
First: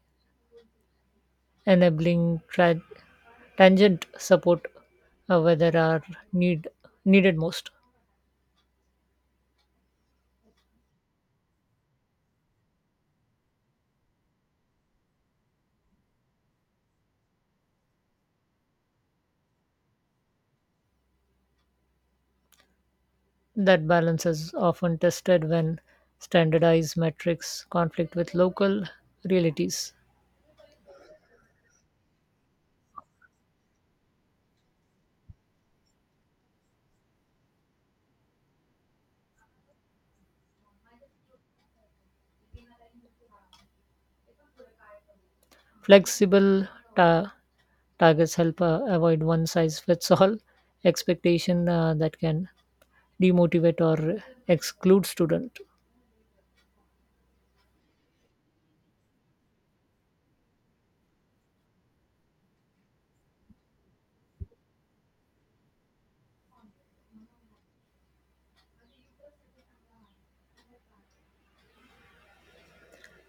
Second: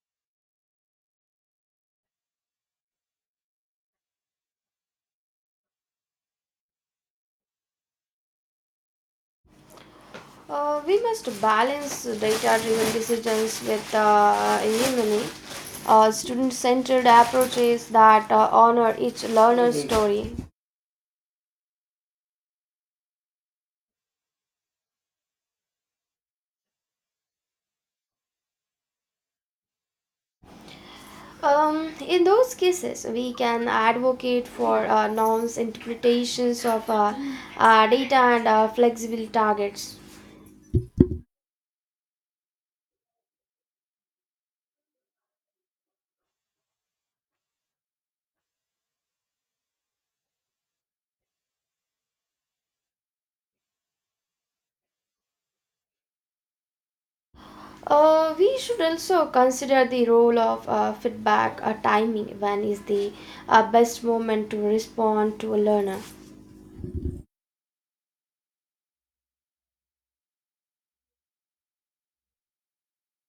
enabling tra- tangent support uh, where there are need needed most.
Uh, we must balance data driven decisions with uh, human uh, student centered approaches that uh, honor each learner's story.
That balance is often tested when standardized metrics conflict with local realities.
Um, in those cases, we can advocate for uh, norms, interpretations of uh, uh, data, and uh, flexible targets.
Flexible ta- targets help uh, avoid one size fits all expectation uh, that can demotivate or exclude student.
Uh, we should also consider the role of uh, feedback uh, timing. When is the uh, best moment to respond to a learner?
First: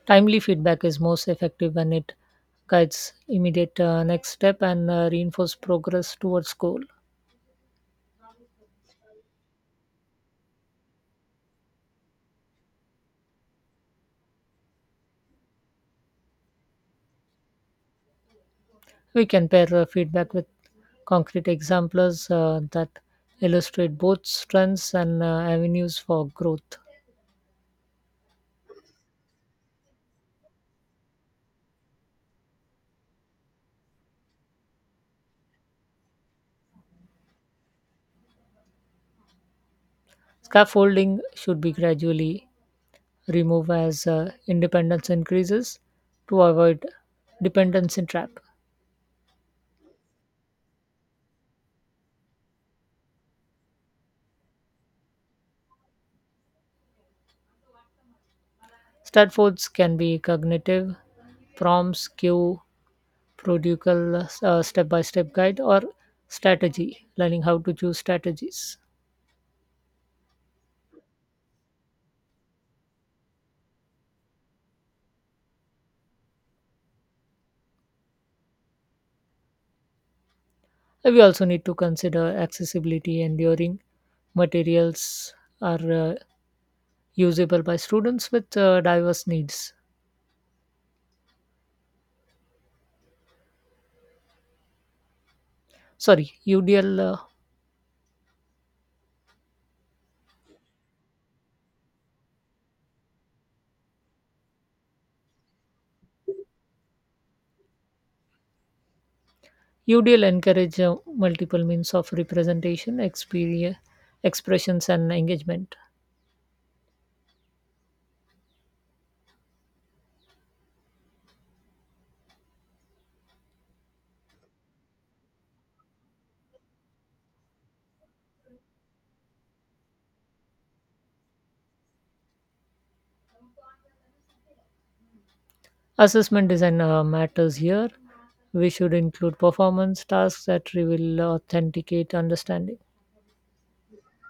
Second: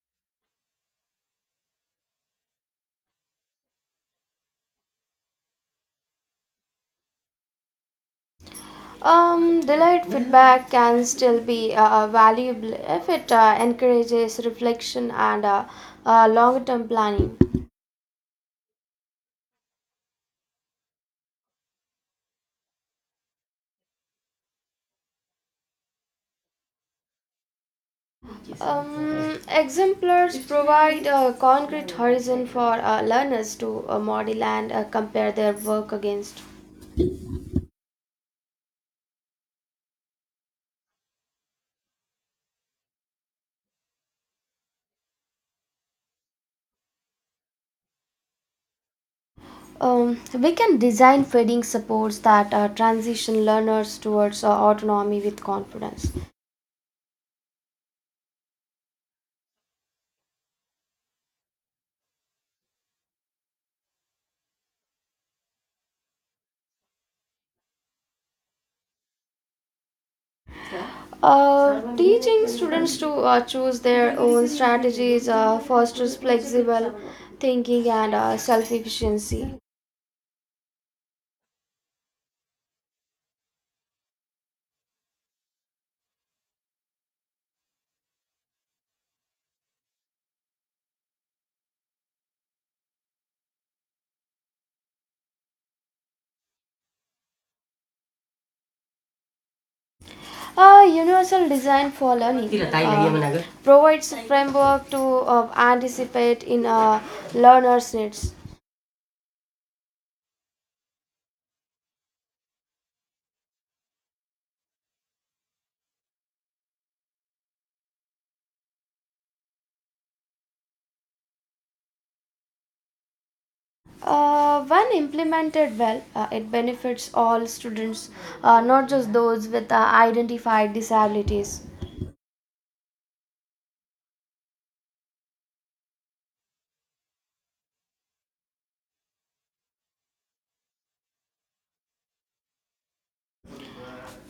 Timely feedback is most effective when it guides immediate uh, next step and uh, reinforce progress towards goal.
Um, delayed feedback can still be uh, uh, valuable if it uh, encourages reflection and uh, uh, longer term planning.
We can pair uh, feedback with concrete examples uh, that illustrate both strengths and uh, avenues for growth.
Um, exemplars provide a concrete horizon for uh, learners to uh, model and uh, compare their work against.
Scaffolding should be gradually removed as uh, independence increases to avoid dependency trap.
Um, we can design feeding supports that uh, transition learners towards uh, autonomy with confidence.
Stanfords can be cognitive, prompts, cue, prodigal step by step guide, or strategy, learning how to choose strategies.
Uh, teaching students to uh, choose their own strategies uh, fosters flexible thinking and uh, self efficiency.
We also need to consider accessibility, enduring materials are uh, usable by students with uh, diverse needs. Sorry, U D L uh,
Uh, universal design for learning uh, provides a framework to uh, anticipate in uh, learners' needs.
UDL encourage uh, multiple means of representation, experience, expressions, and engagement.
Uh, when implemented well, uh, it benefits all students, uh, not just those with uh, identified disabilities.
Assessment design uh, matters here. We should include performance tasks that reveal authenticate understanding.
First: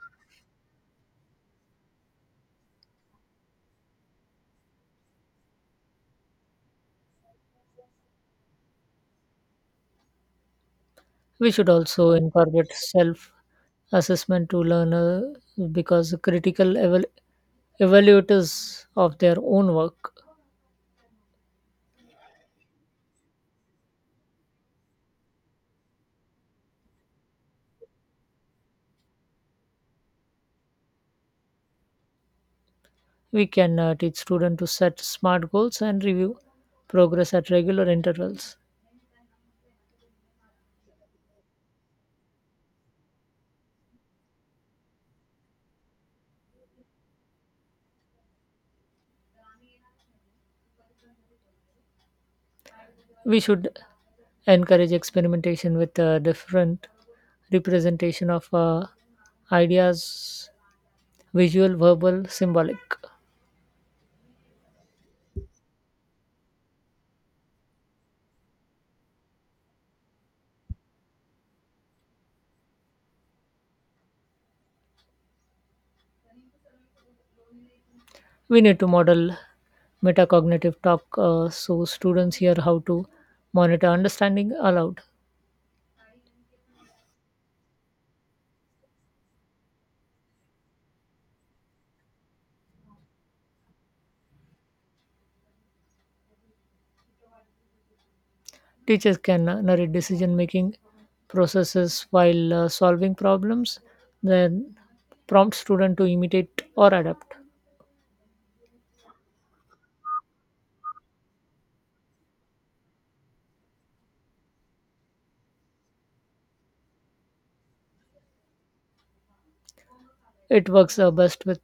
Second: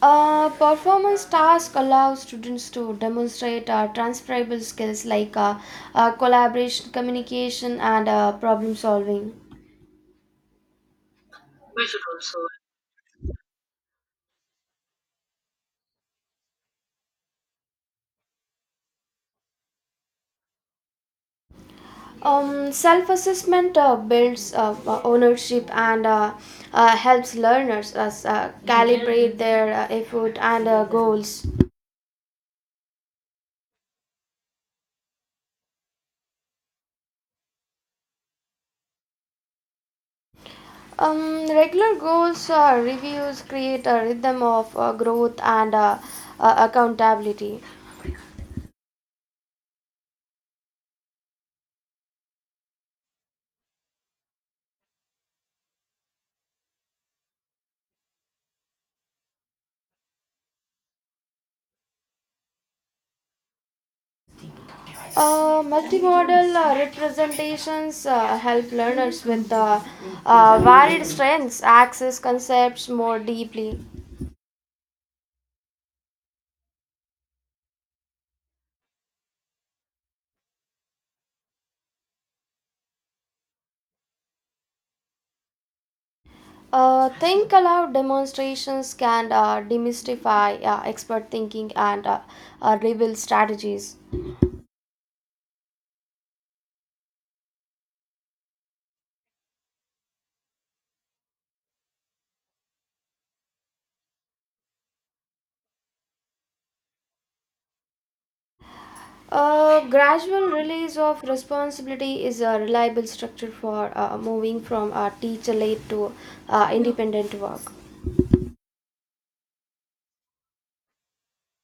Uh, performance task allows students to demonstrate uh, transferable skills like uh, uh, collaboration, communication, and uh, problem solving.
We should
We should
also incorporate self assessment to learner because critical eval- evaluators of their own work.
Um, Self assessment uh, builds uh, uh, ownership and uh, uh, helps learners uh, s- uh, calibrate their uh, effort and uh, goals.
We can uh, teach students to set SMART goals and review progress at regular intervals.
Um, regular goals uh, reviews create a rhythm of uh, growth and uh, uh, accountability.
We should encourage experimentation with uh, different representation of uh, ideas, visual verbal symbolic.
Uh, multimodal uh, representations uh, help learners with uh, uh, varied strengths access concepts more deeply.
We need to model metacognitive talk uh, so students hear how to monitor understanding aloud.
Uh, think aloud demonstrations can uh, demystify uh, expert thinking and uh, uh, reveal strategies.
Teachers can uh, narrate decision making processes while uh, solving problems, then prompt student to imitate or adapt.
A gradual release of responsibility is a reliable structure for uh, moving from uh, teacher led to uh, independent work.
It works uh, best with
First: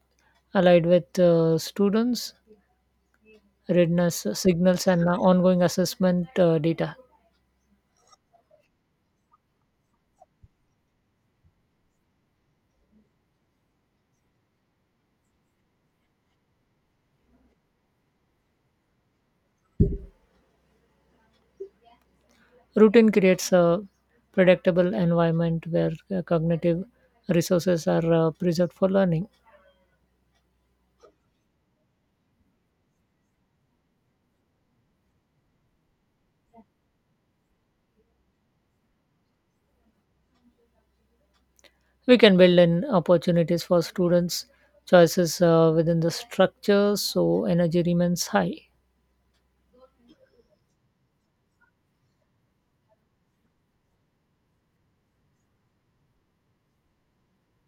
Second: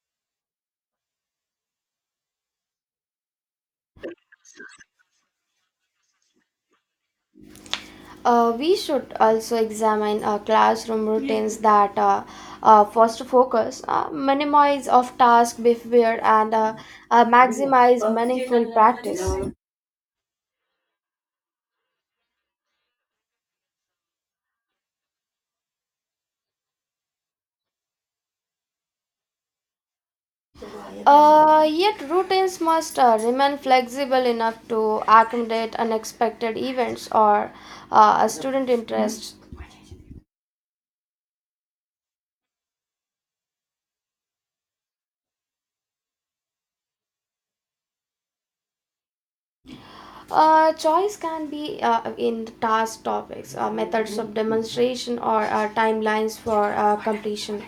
allied with uh, students, readiness signals, and uh, ongoing assessment uh, data.
Uh, we should also examine uh, classroom routines that uh, uh, foster focus, uh, minimize of task behavior, and uh, uh, maximize meaningful practice.
Routine creates a predictable environment where uh, cognitive resources are uh, preserved for learning.
Uh, yet routines must uh, remain flexible enough to accommodate unexpected events or uh, student interests.
We can build in opportunities for students' choices uh, within the structure so energy remains high.
Uh, choice can be uh, in task topics, uh, methods of demonstration, or uh, timelines for uh, completion.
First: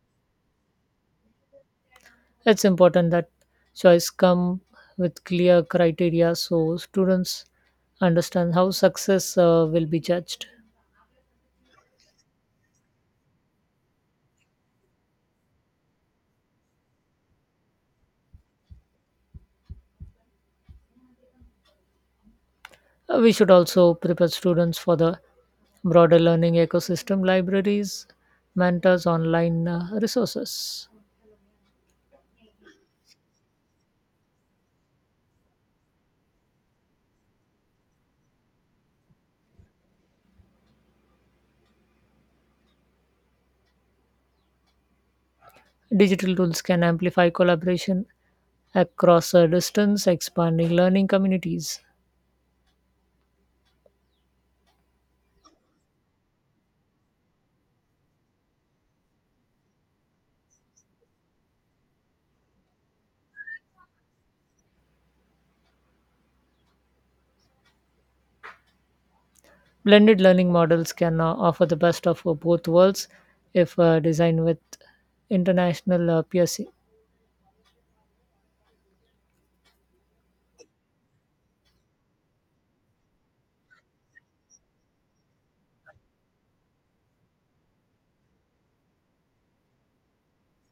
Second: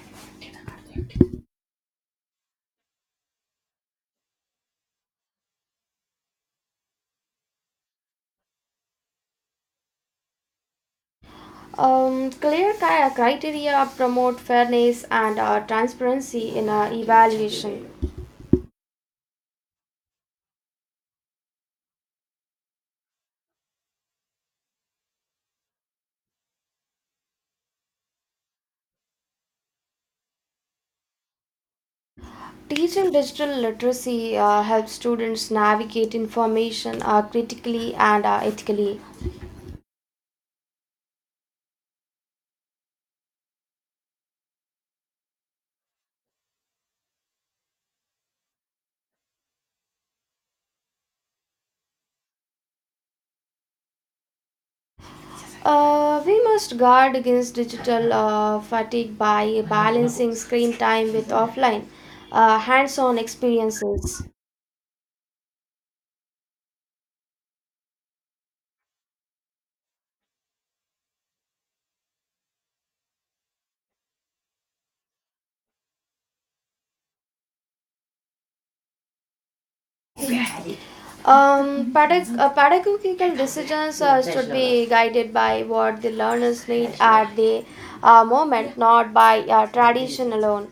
It's important that choice come with clear criteria so students understand how success uh, will be judged.
Um, clear cri- criteria promote fairness and uh, transparency in uh, evaluation.
Uh, we should also prepare students for the broader learning ecosystem, libraries, mentors, online uh, resources.
Teaching digital literacy uh, helps students navigate information uh, critically and uh, ethically.
Digital tools can amplify collaboration across a distance, expanding learning communities.
Uh, we must guard against digital uh, fatigue by balancing screen time with offline uh, hands on experiences.
Blended learning models can uh, offer the best of uh, both worlds if uh, designed with international uh, peers.
Um, pedag- uh, pedagogical decisions uh, should be guided by what the learners need at the uh, moment, not by uh, tradition alone.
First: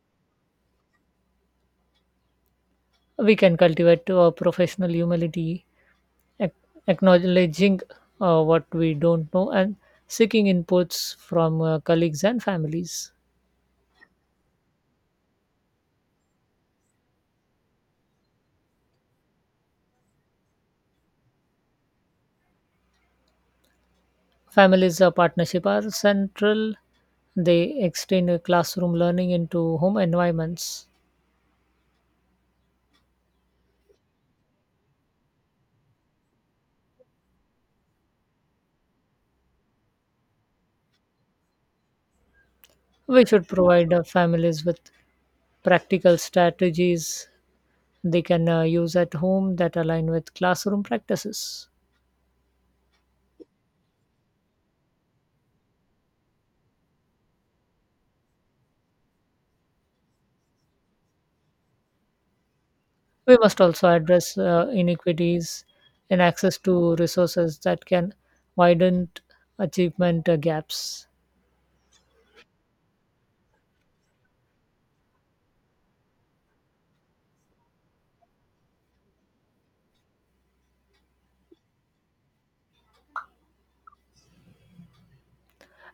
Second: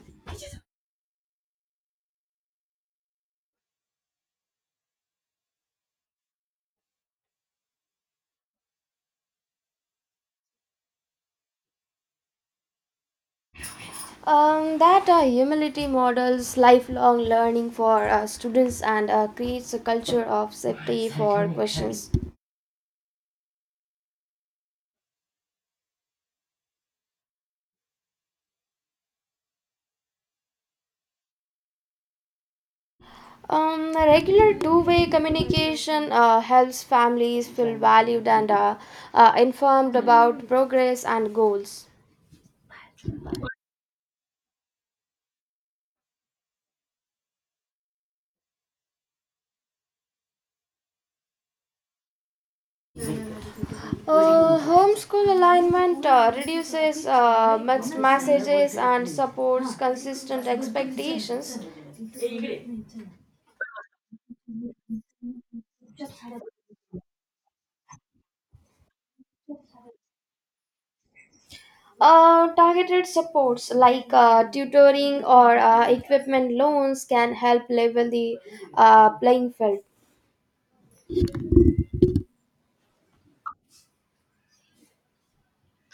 We can cultivate our professional humility, ac- acknowledging uh, what we don't know, and seeking inputs from uh, colleagues and families.
Um, that uh, humility models lifelong learning for uh, students and uh, creates a culture of safety for questions.
Families' uh, partnership are central. They extend uh, classroom learning into home environments.
Um, a regular two-way communication uh, helps families feel valued and uh, uh, informed about progress and goals.
We should provide uh, families with practical strategies they can uh, use at home that align with classroom practices.
Uh, homeschool alignment uh, reduces uh, mixed messages and supports consistent expectations.
We must also address uh, inequities in access to resources that can widen achievement uh, gaps.
Uh, targeted supports like uh, tutoring or uh, equipment loans can help level the uh, playing field.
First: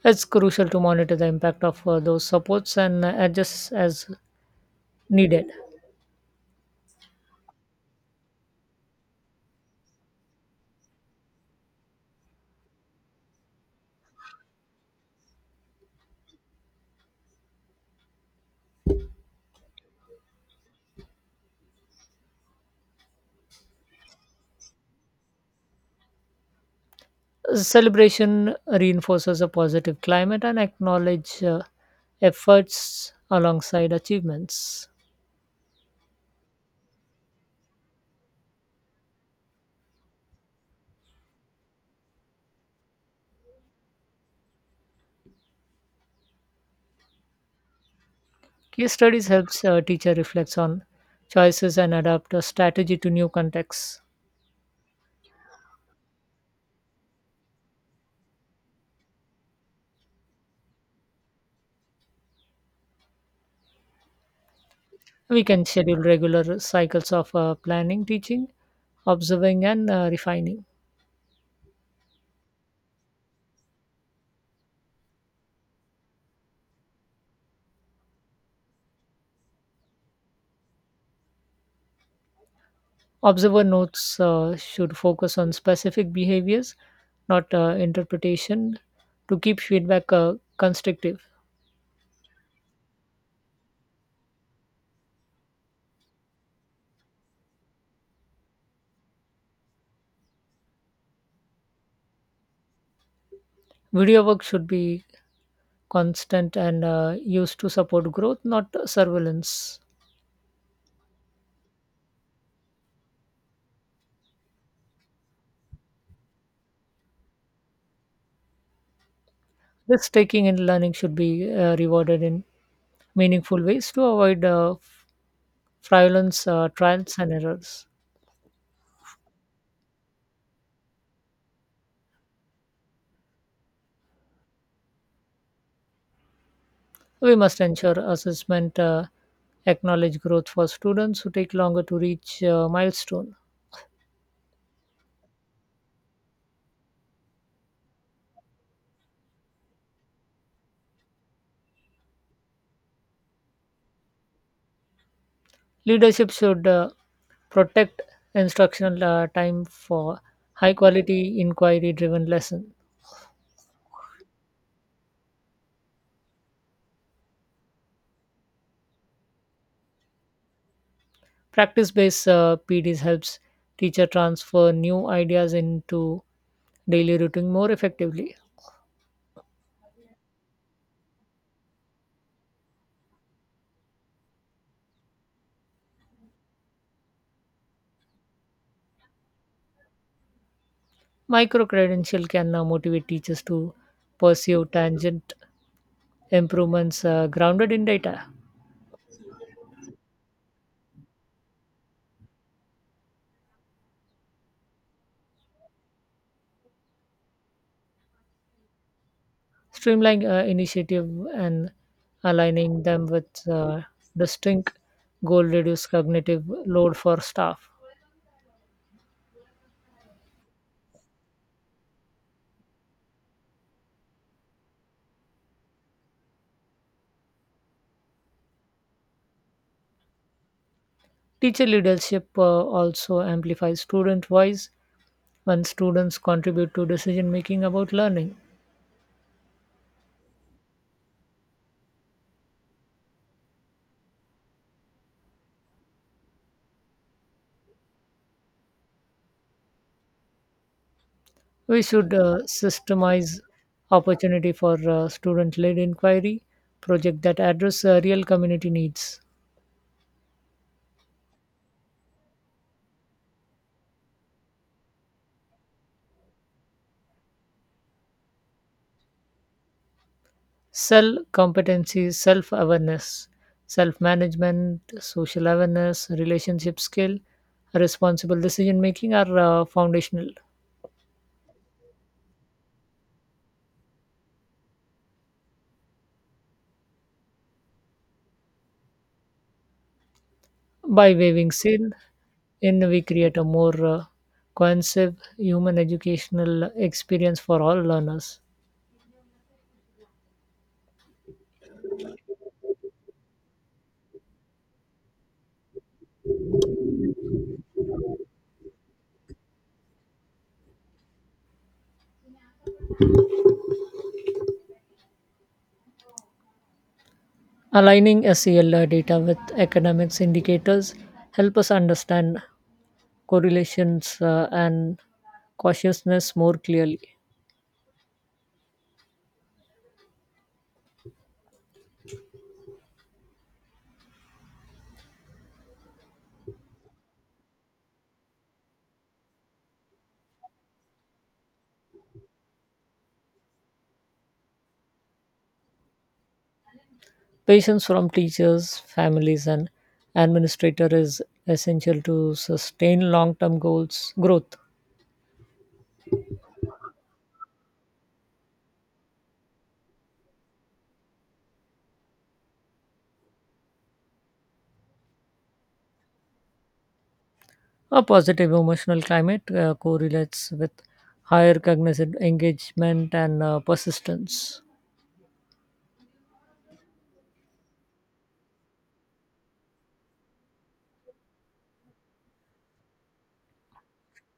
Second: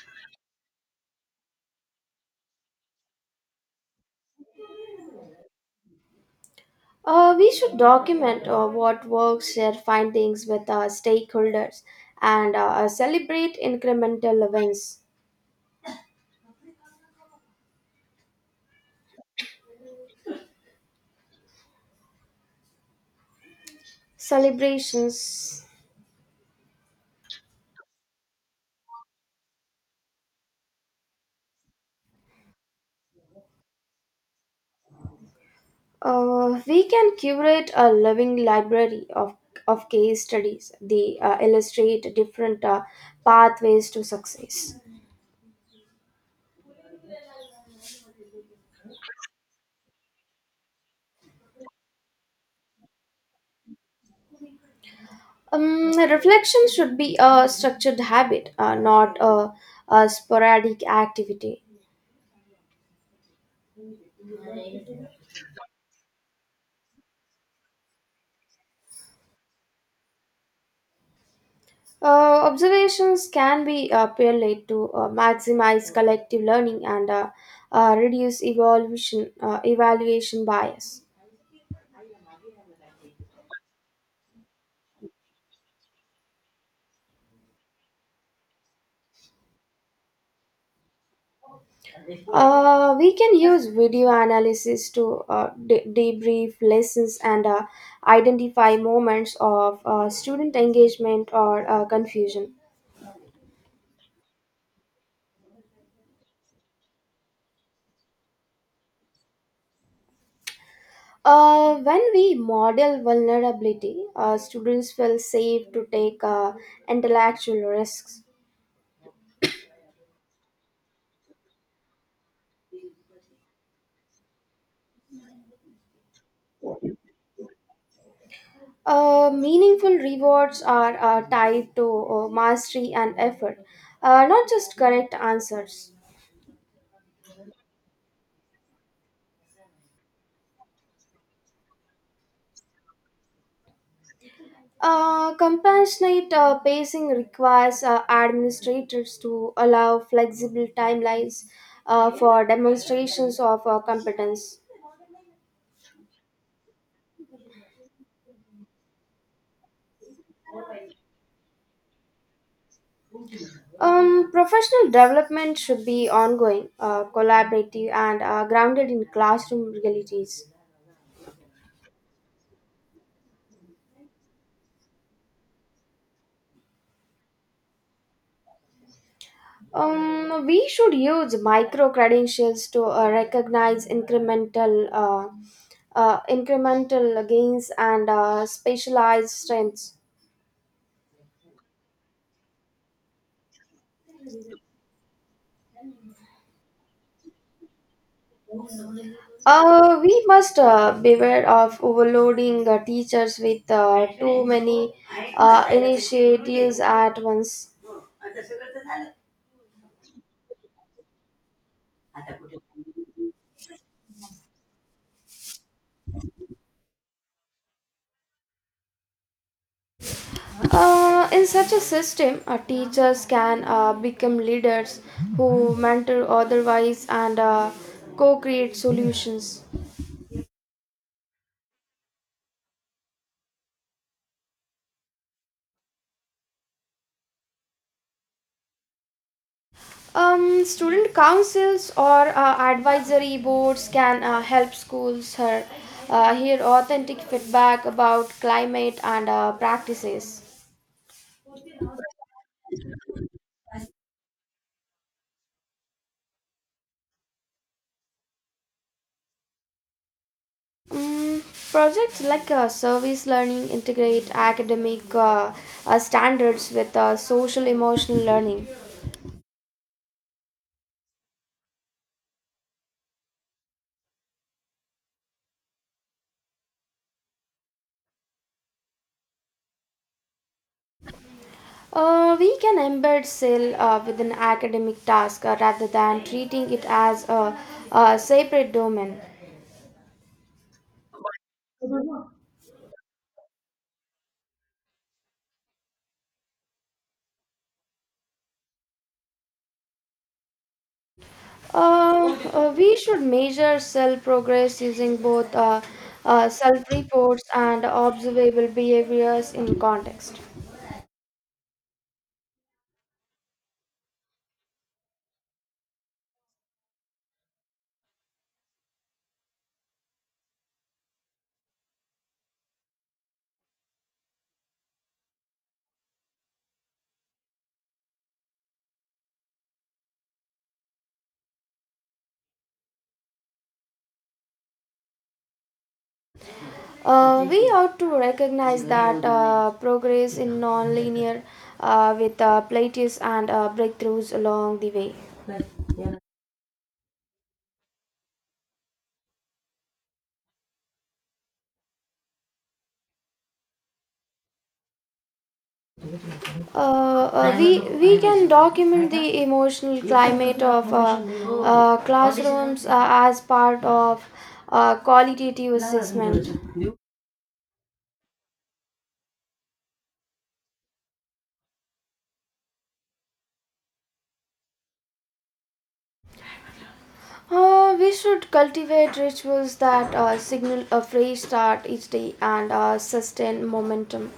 It's crucial to monitor the impact of uh, those supports and uh, adjust as needed.
Uh, we should document uh, what works, share findings with uh, stakeholders, and uh, celebrate incremental wins. Celebrations.
Celebration reinforces a positive climate and acknowledge uh, efforts alongside achievements.
Uh, we can curate a living library of, of case studies. They uh, illustrate different uh, pathways to success.
Case studies helps a teacher reflects on choices and adapt a strategy to new contexts.
Um, reflection should be a structured habit, uh, not a, a sporadic activity.
We can schedule regular cycles of uh, planning, teaching, observing, and uh, refining.
Uh, observations can be uh, paralleled to uh, maximize collective learning and uh, uh, reduce evolution, uh, evaluation bias.
Observer notes uh, should focus on specific behaviors, not uh, interpretation, to keep feedback uh, constructive.
Uh, we can use video analysis to uh, de- debrief lessons and uh, identify moments of uh, student engagement or uh, confusion.
Video work should be constant and uh, used to support growth, not surveillance.
Uh, when we model vulnerability, uh, students feel safe to take uh, intellectual risks.
Risk taking in learning should be uh, rewarded in meaningful ways to avoid uh, fraudulence, uh, trials, and errors.
Uh, meaningful rewards are uh, tied to uh, mastery and effort, uh, not just correct answers.
We must ensure assessment uh, acknowledge growth for students who take longer to reach uh, milestone.
Uh, compassionate uh, pacing requires uh, administrators to allow flexible timelines uh, for demonstrations of uh, competence.
Leadership should uh, protect instructional uh, time for high quality inquiry driven lesson.
Um, professional development should be ongoing, uh, collaborative, and uh, grounded in classroom realities.
Practice based uh, P Ds helps teacher transfer new ideas into daily routine more effectively.
Um, we should use micro credentials to uh, recognize incremental uh, uh, incremental gains and uh, specialized strengths.
Micro credential can now motivate teachers to pursue tangent improvements uh, grounded in data.
Uh, we must uh, beware of overloading uh, teachers with uh, too many uh, initiatives at once.
Streamlining uh, initiative and aligning them with uh, distinct goal reduce cognitive load for staff.
Uh, in such a system, uh, teachers can uh, become leaders who mentor otherwise and uh, co-create solutions.
Teacher leadership uh, also amplifies student voice when students contribute to decision making about learning.
Um, student councils or uh, advisory boards can uh, help schools hear, uh, hear authentic feedback about climate and uh, practices.
We should uh, systemize opportunity for uh, student led inquiry project that address uh, real community needs.
Mm, projects like uh, service learning integrate academic uh, uh, standards with uh, social emotional learning.
Self competency, self awareness, self management, social awareness, relationship skill, responsible decision making are uh, foundational.
Uh, we can embed S I L uh, within academic task uh, rather than treating it as a, a separate domain.
By waving seal in, we create a more uh, cohesive human educational experience for all learners.
Uh, uh, we should measure S I L progress using both uh, uh, self reports and observable behaviors in context.
Aligning S E L data with academics indicators help us understand correlations uh, and cautiousness more clearly.
Uh, we ought to recognize that uh, progress in nonlinear uh, with uh, plateaus and uh, breakthroughs along the way.
Patience from teachers, families, and administrators is essential to sustain long-term goals growth.
Uh, uh, we we can document the emotional climate of uh, uh, classrooms uh, as part of uh, qualitative assessment.
A positive emotional climate uh, correlates with higher cognitive engagement and uh, persistence.
Uh, we should cultivate rituals that uh, signal a fresh start each day and uh, sustain momentum.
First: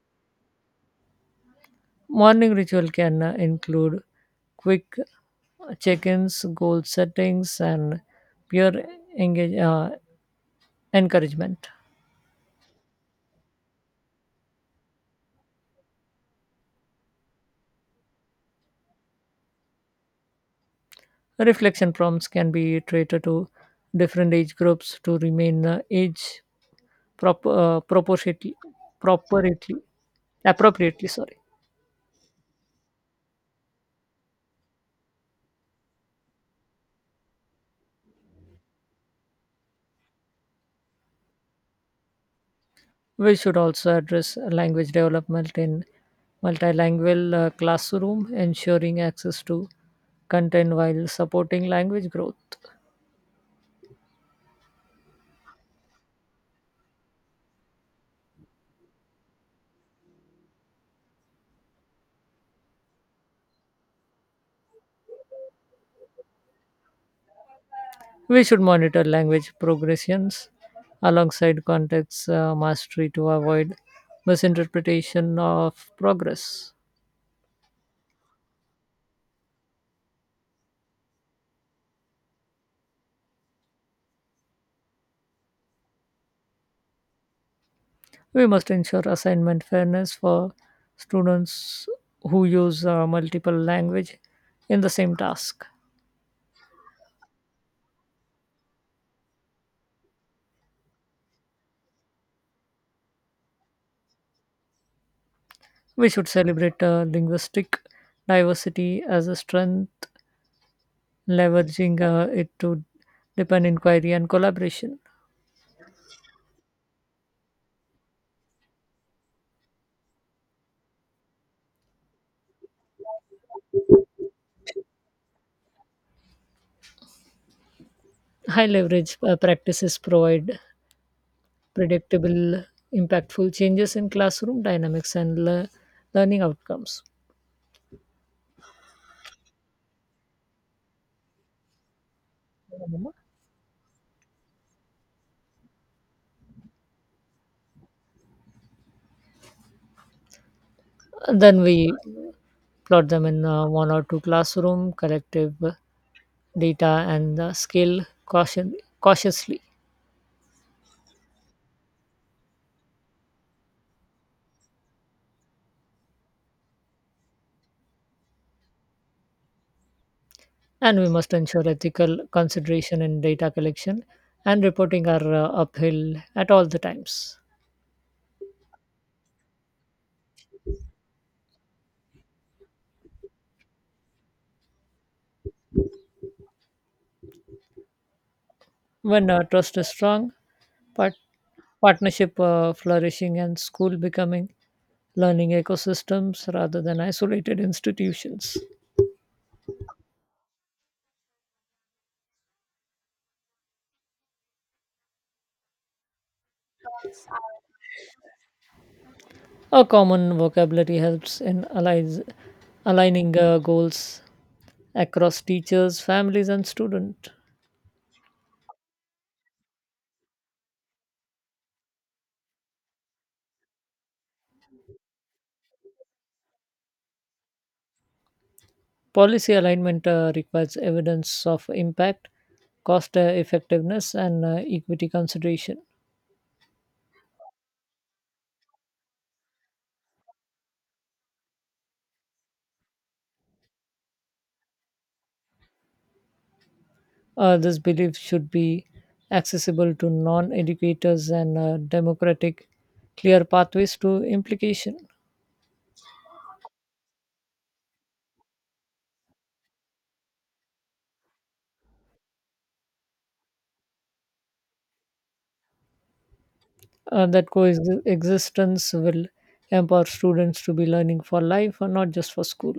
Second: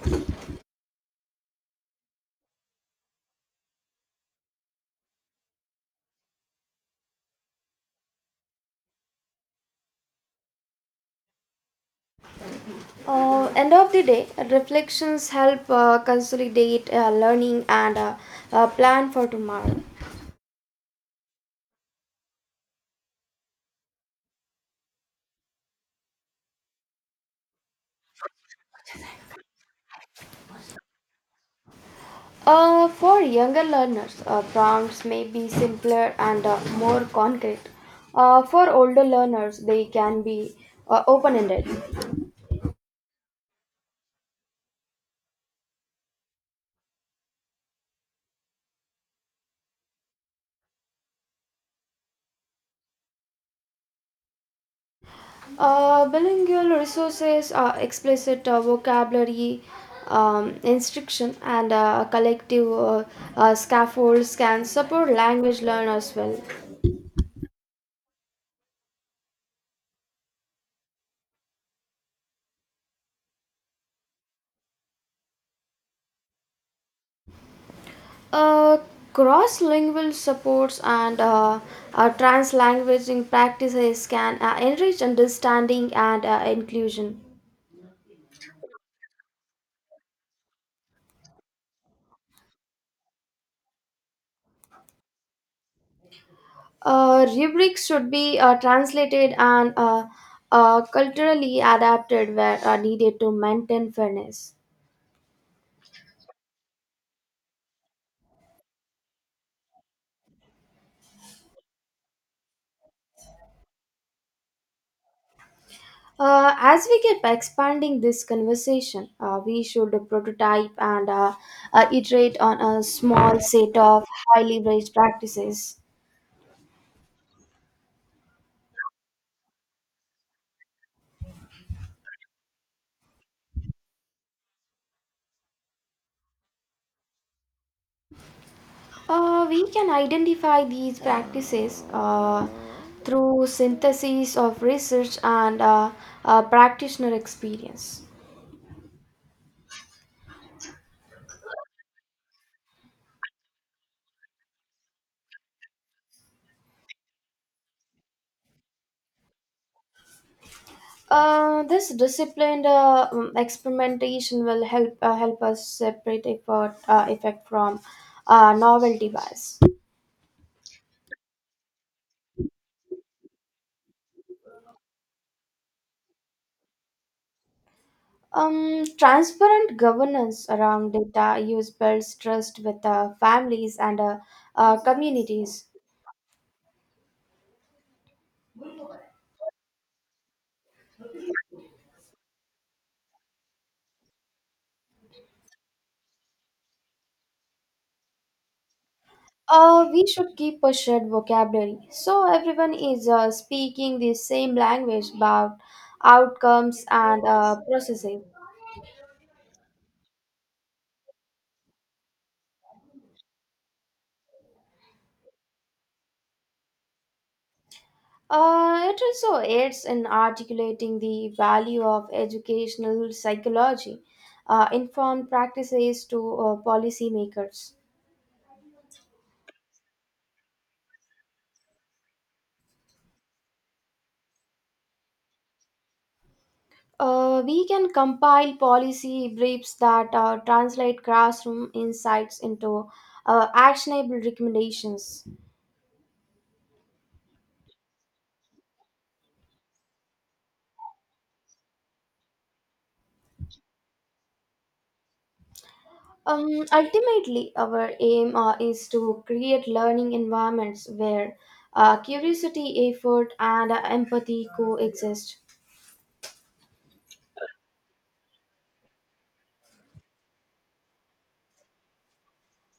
Morning ritual can uh, include quick check ins, goal settings, and peer engage, uh, encouragement.
Uh, end of the day, reflections help uh, consolidate uh, learning and uh, uh, plan for tomorrow.
Reflection prompts can be treated to different age groups to remain uh, age prop- uh, proportionately, properly, appropriately. Sorry.
Uh, for younger learners, uh, prompts may be simpler and uh, more concrete. Uh, for older learners, they can be uh, open ended.
We should also address language development in multilingual uh, classroom, ensuring access to content while supporting language growth.
Uh, bilingual resources, uh, explicit uh, vocabulary, um, instruction, and uh, collective uh, uh, scaffolds can support language learners well.
We should monitor language progressions alongside context uh, mastery to avoid misinterpretation of progress.
Uh, Cross-lingual supports and uh, uh, translanguaging practices can uh, enrich understanding and uh, inclusion.
We must ensure assignment fairness for students who use uh, multiple language in the same task.
Uh, rubrics should be uh, translated and uh, uh, culturally adapted where uh, needed to maintain fairness.
We should celebrate uh, linguistic diversity as a strength, leveraging uh, it to deepen inquiry and collaboration.
Uh, as we keep expanding this conversation, uh, we should prototype and uh, uh, iterate on a small set of highly raised practices.
High leverage uh, practices provide predictable, impactful changes in classroom dynamics and le- learning outcomes.
Uh, we can identify these practices uh, through synthesis of research and uh, uh, practitioner experience.
Then we plot them in uh, one or two classroom, collective data, and uh, scale caution- cautiously.
Uh, this disciplined uh, um, experimentation will help uh, help us separate effort, uh, effect from uh, novelty bias.
And we must ensure ethical consideration in data collection and reporting are uh, uphill at all the times.
Um, transparent governance around data use builds trust with uh, families and uh, uh, communities.
When uh, trust is strong, part- partnership uh, flourishing and school becoming learning ecosystems rather than isolated institutions.
Uh, we should keep a shared vocabulary so everyone is uh, speaking the same language about outcomes and uh, processes.
A common vocabulary helps in allies, aligning uh, goals across teachers, families, and students.
Uh, it also aids in articulating the value of educational psychology, uh, informed practices to uh, policymakers.
Policy alignment uh, requires evidence of impact, cost uh, effectiveness, and uh, equity consideration.
Uh, we can compile policy briefs that uh, translate classroom insights into uh, actionable recommendations.
Uh, this belief should be accessible to non educators and uh, democratic, clear pathways to implication.
Um, ultimately, our aim uh, is to create learning environments where uh, curiosity, effort, and uh, empathy coexist.
Uh, that coexistence will empower students to be learning for life and not just for school.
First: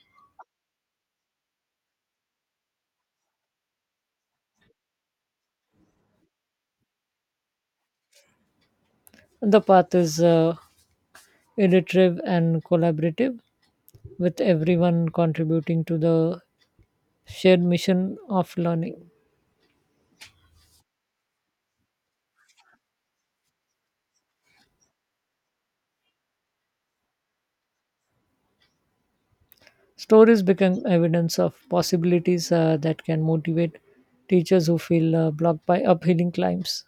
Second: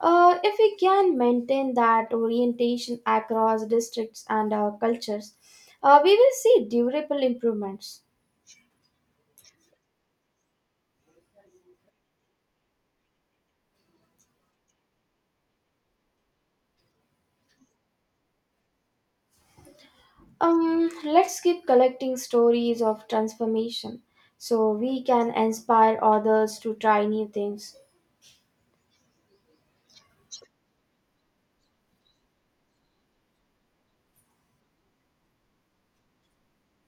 Uh, if we can maintain that orientation across districts and uh, cultures, uh, we will see durable improvements.
The path is uh, iterative and collaborative, with everyone contributing to the shared mission of learning.
Um, let's keep collecting stories of transformation so we can inspire others to try new things.
Stories become evidence of possibilities uh, that can motivate teachers who feel uh, blocked by uphill climbs.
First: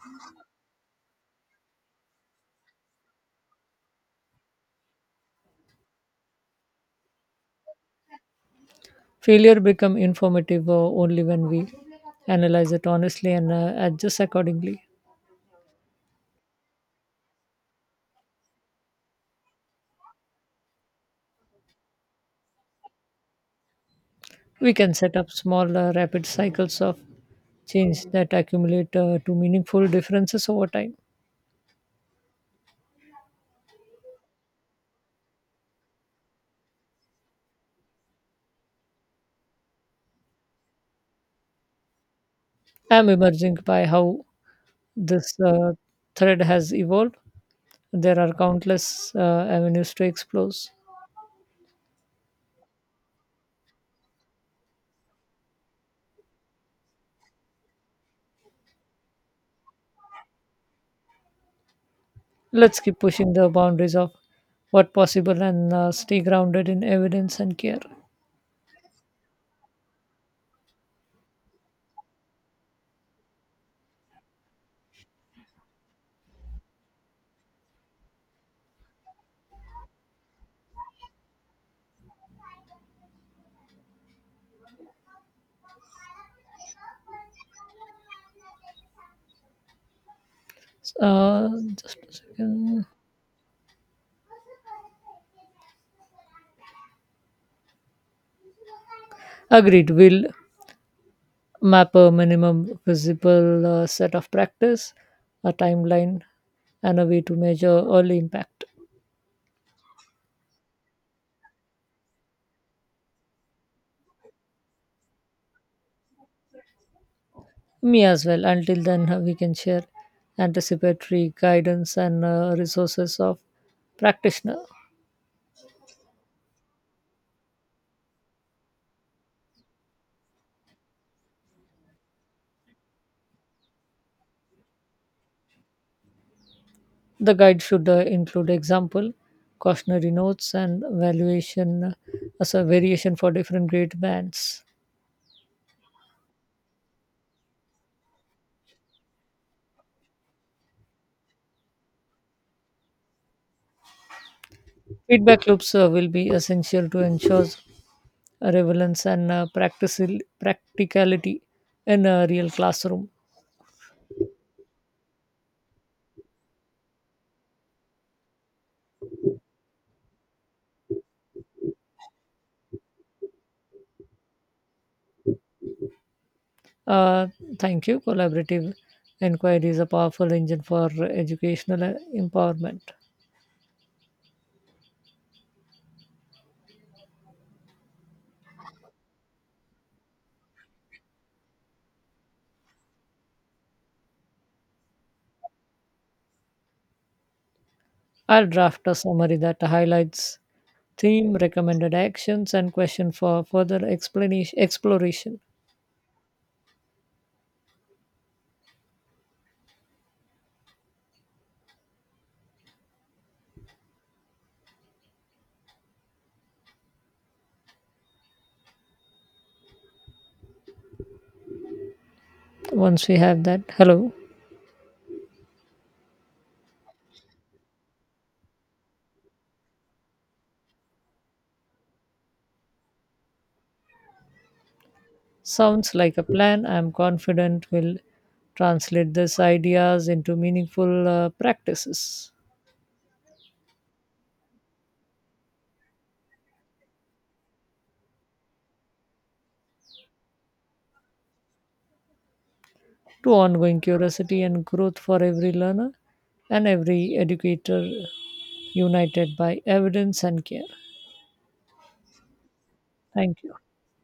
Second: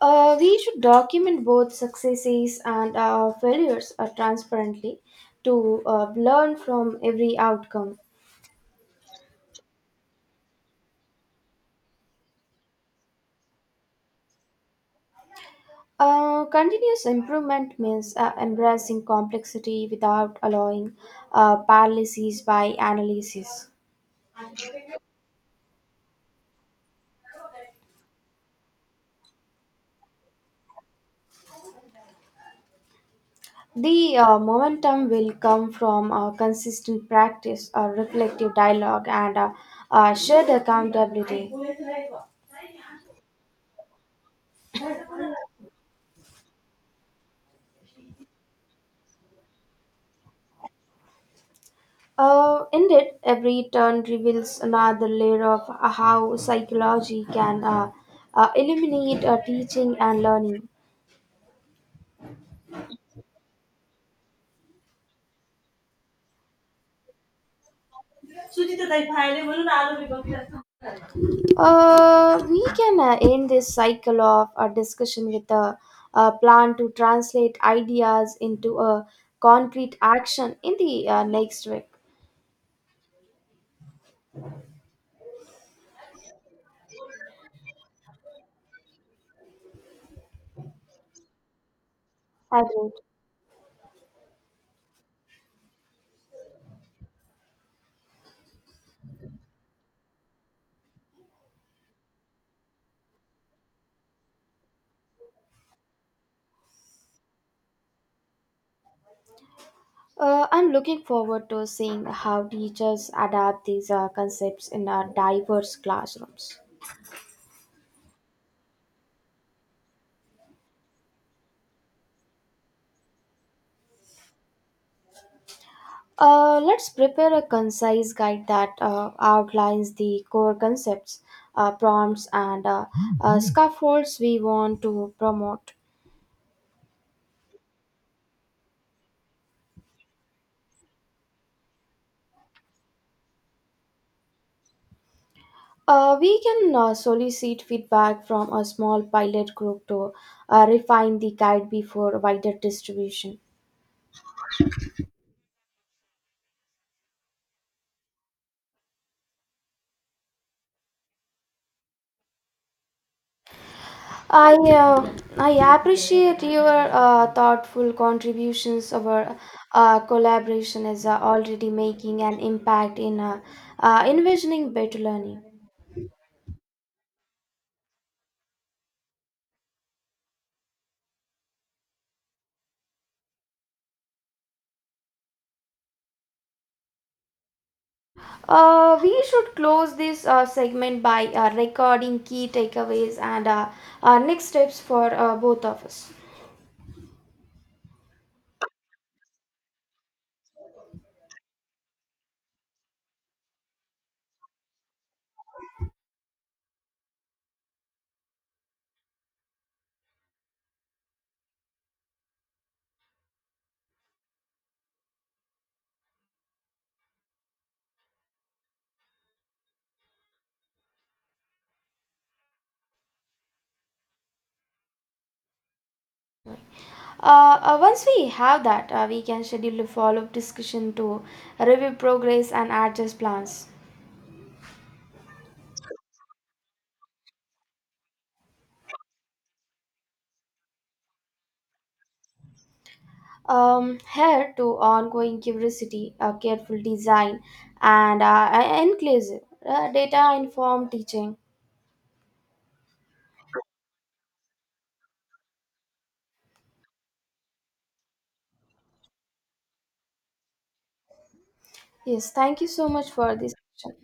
Uh, we should document both successes and uh, failures uh, transparently to uh, learn from every outcome.
Failure become informative uh, only when we analyze it honestly and uh, adjust accordingly.
Uh, continuous improvement means uh, embracing complexity without allowing uh, paralysis by analysis.
We can set up small, uh, rapid cycles of change that accumulate uh, to meaningful differences over time.
The uh, momentum will come from uh, consistent practice, uh, reflective dialogue, and uh, uh, shared accountability.
I'm emerging by how this uh, thread has evolved. There are countless uh, avenues to explore.
Uh, indeed, every turn reveals another layer of how psychology can uh, uh, illuminate uh, teaching and learning.
Let's keep pushing the boundaries of what possible and uh, stay grounded in evidence and care.
Uh, we can uh, end this cycle of a discussion with a, a plan to translate ideas into a concrete action in the uh, next week.
Uh, just a second.
Agreed.
Agreed. We'll map a minimum visible uh, set of practice, a timeline, and a way to measure early impact.
Uh, I'm looking forward to seeing how teachers adapt these uh, concepts in our diverse classrooms.
Me as well. Until then, uh, we can share anticipatory guidance and uh, resources of practitioner.
Uh, let's prepare a concise guide that uh, outlines the core concepts, uh, prompts, and uh, uh, scaffolds we want to promote.
The guide should uh, include example, cautionary notes, and valuation as a variation for different grade bands.
Uh, we can uh, solicit feedback from a small pilot group to uh, refine the guide before wider distribution.
Feedback loops uh, will be essential to ensure relevance and uh, practical- practicality in a real classroom.
I uh, I appreciate your uh, thoughtful contributions. Our uh, collaboration is uh, already making an impact in uh, uh, envisioning better learning.
Uh, Thank you. Collaborative inquiry is a powerful engine for educational uh, empowerment.
Uh, we should close this uh, segment by uh, recording key takeaways and uh, uh, next steps for uh, both of us.
I'll draft a summary that highlights theme, recommended actions, and question for further explanation exploration. Once we have that, hello,
Uh, uh, once we have that, uh, we can schedule a follow-up discussion to review progress and adjust plans.
sounds like a plan. I'm confident we'll translate these ideas into meaningful uh, practices
Um, here to ongoing curiosity, a careful design, and uh, inclusive uh, data informed teaching.
to ongoing curiosity and growth for every learner and every educator united by evidence and care.
Yes, thank you so much for
Thank
this
you.
session.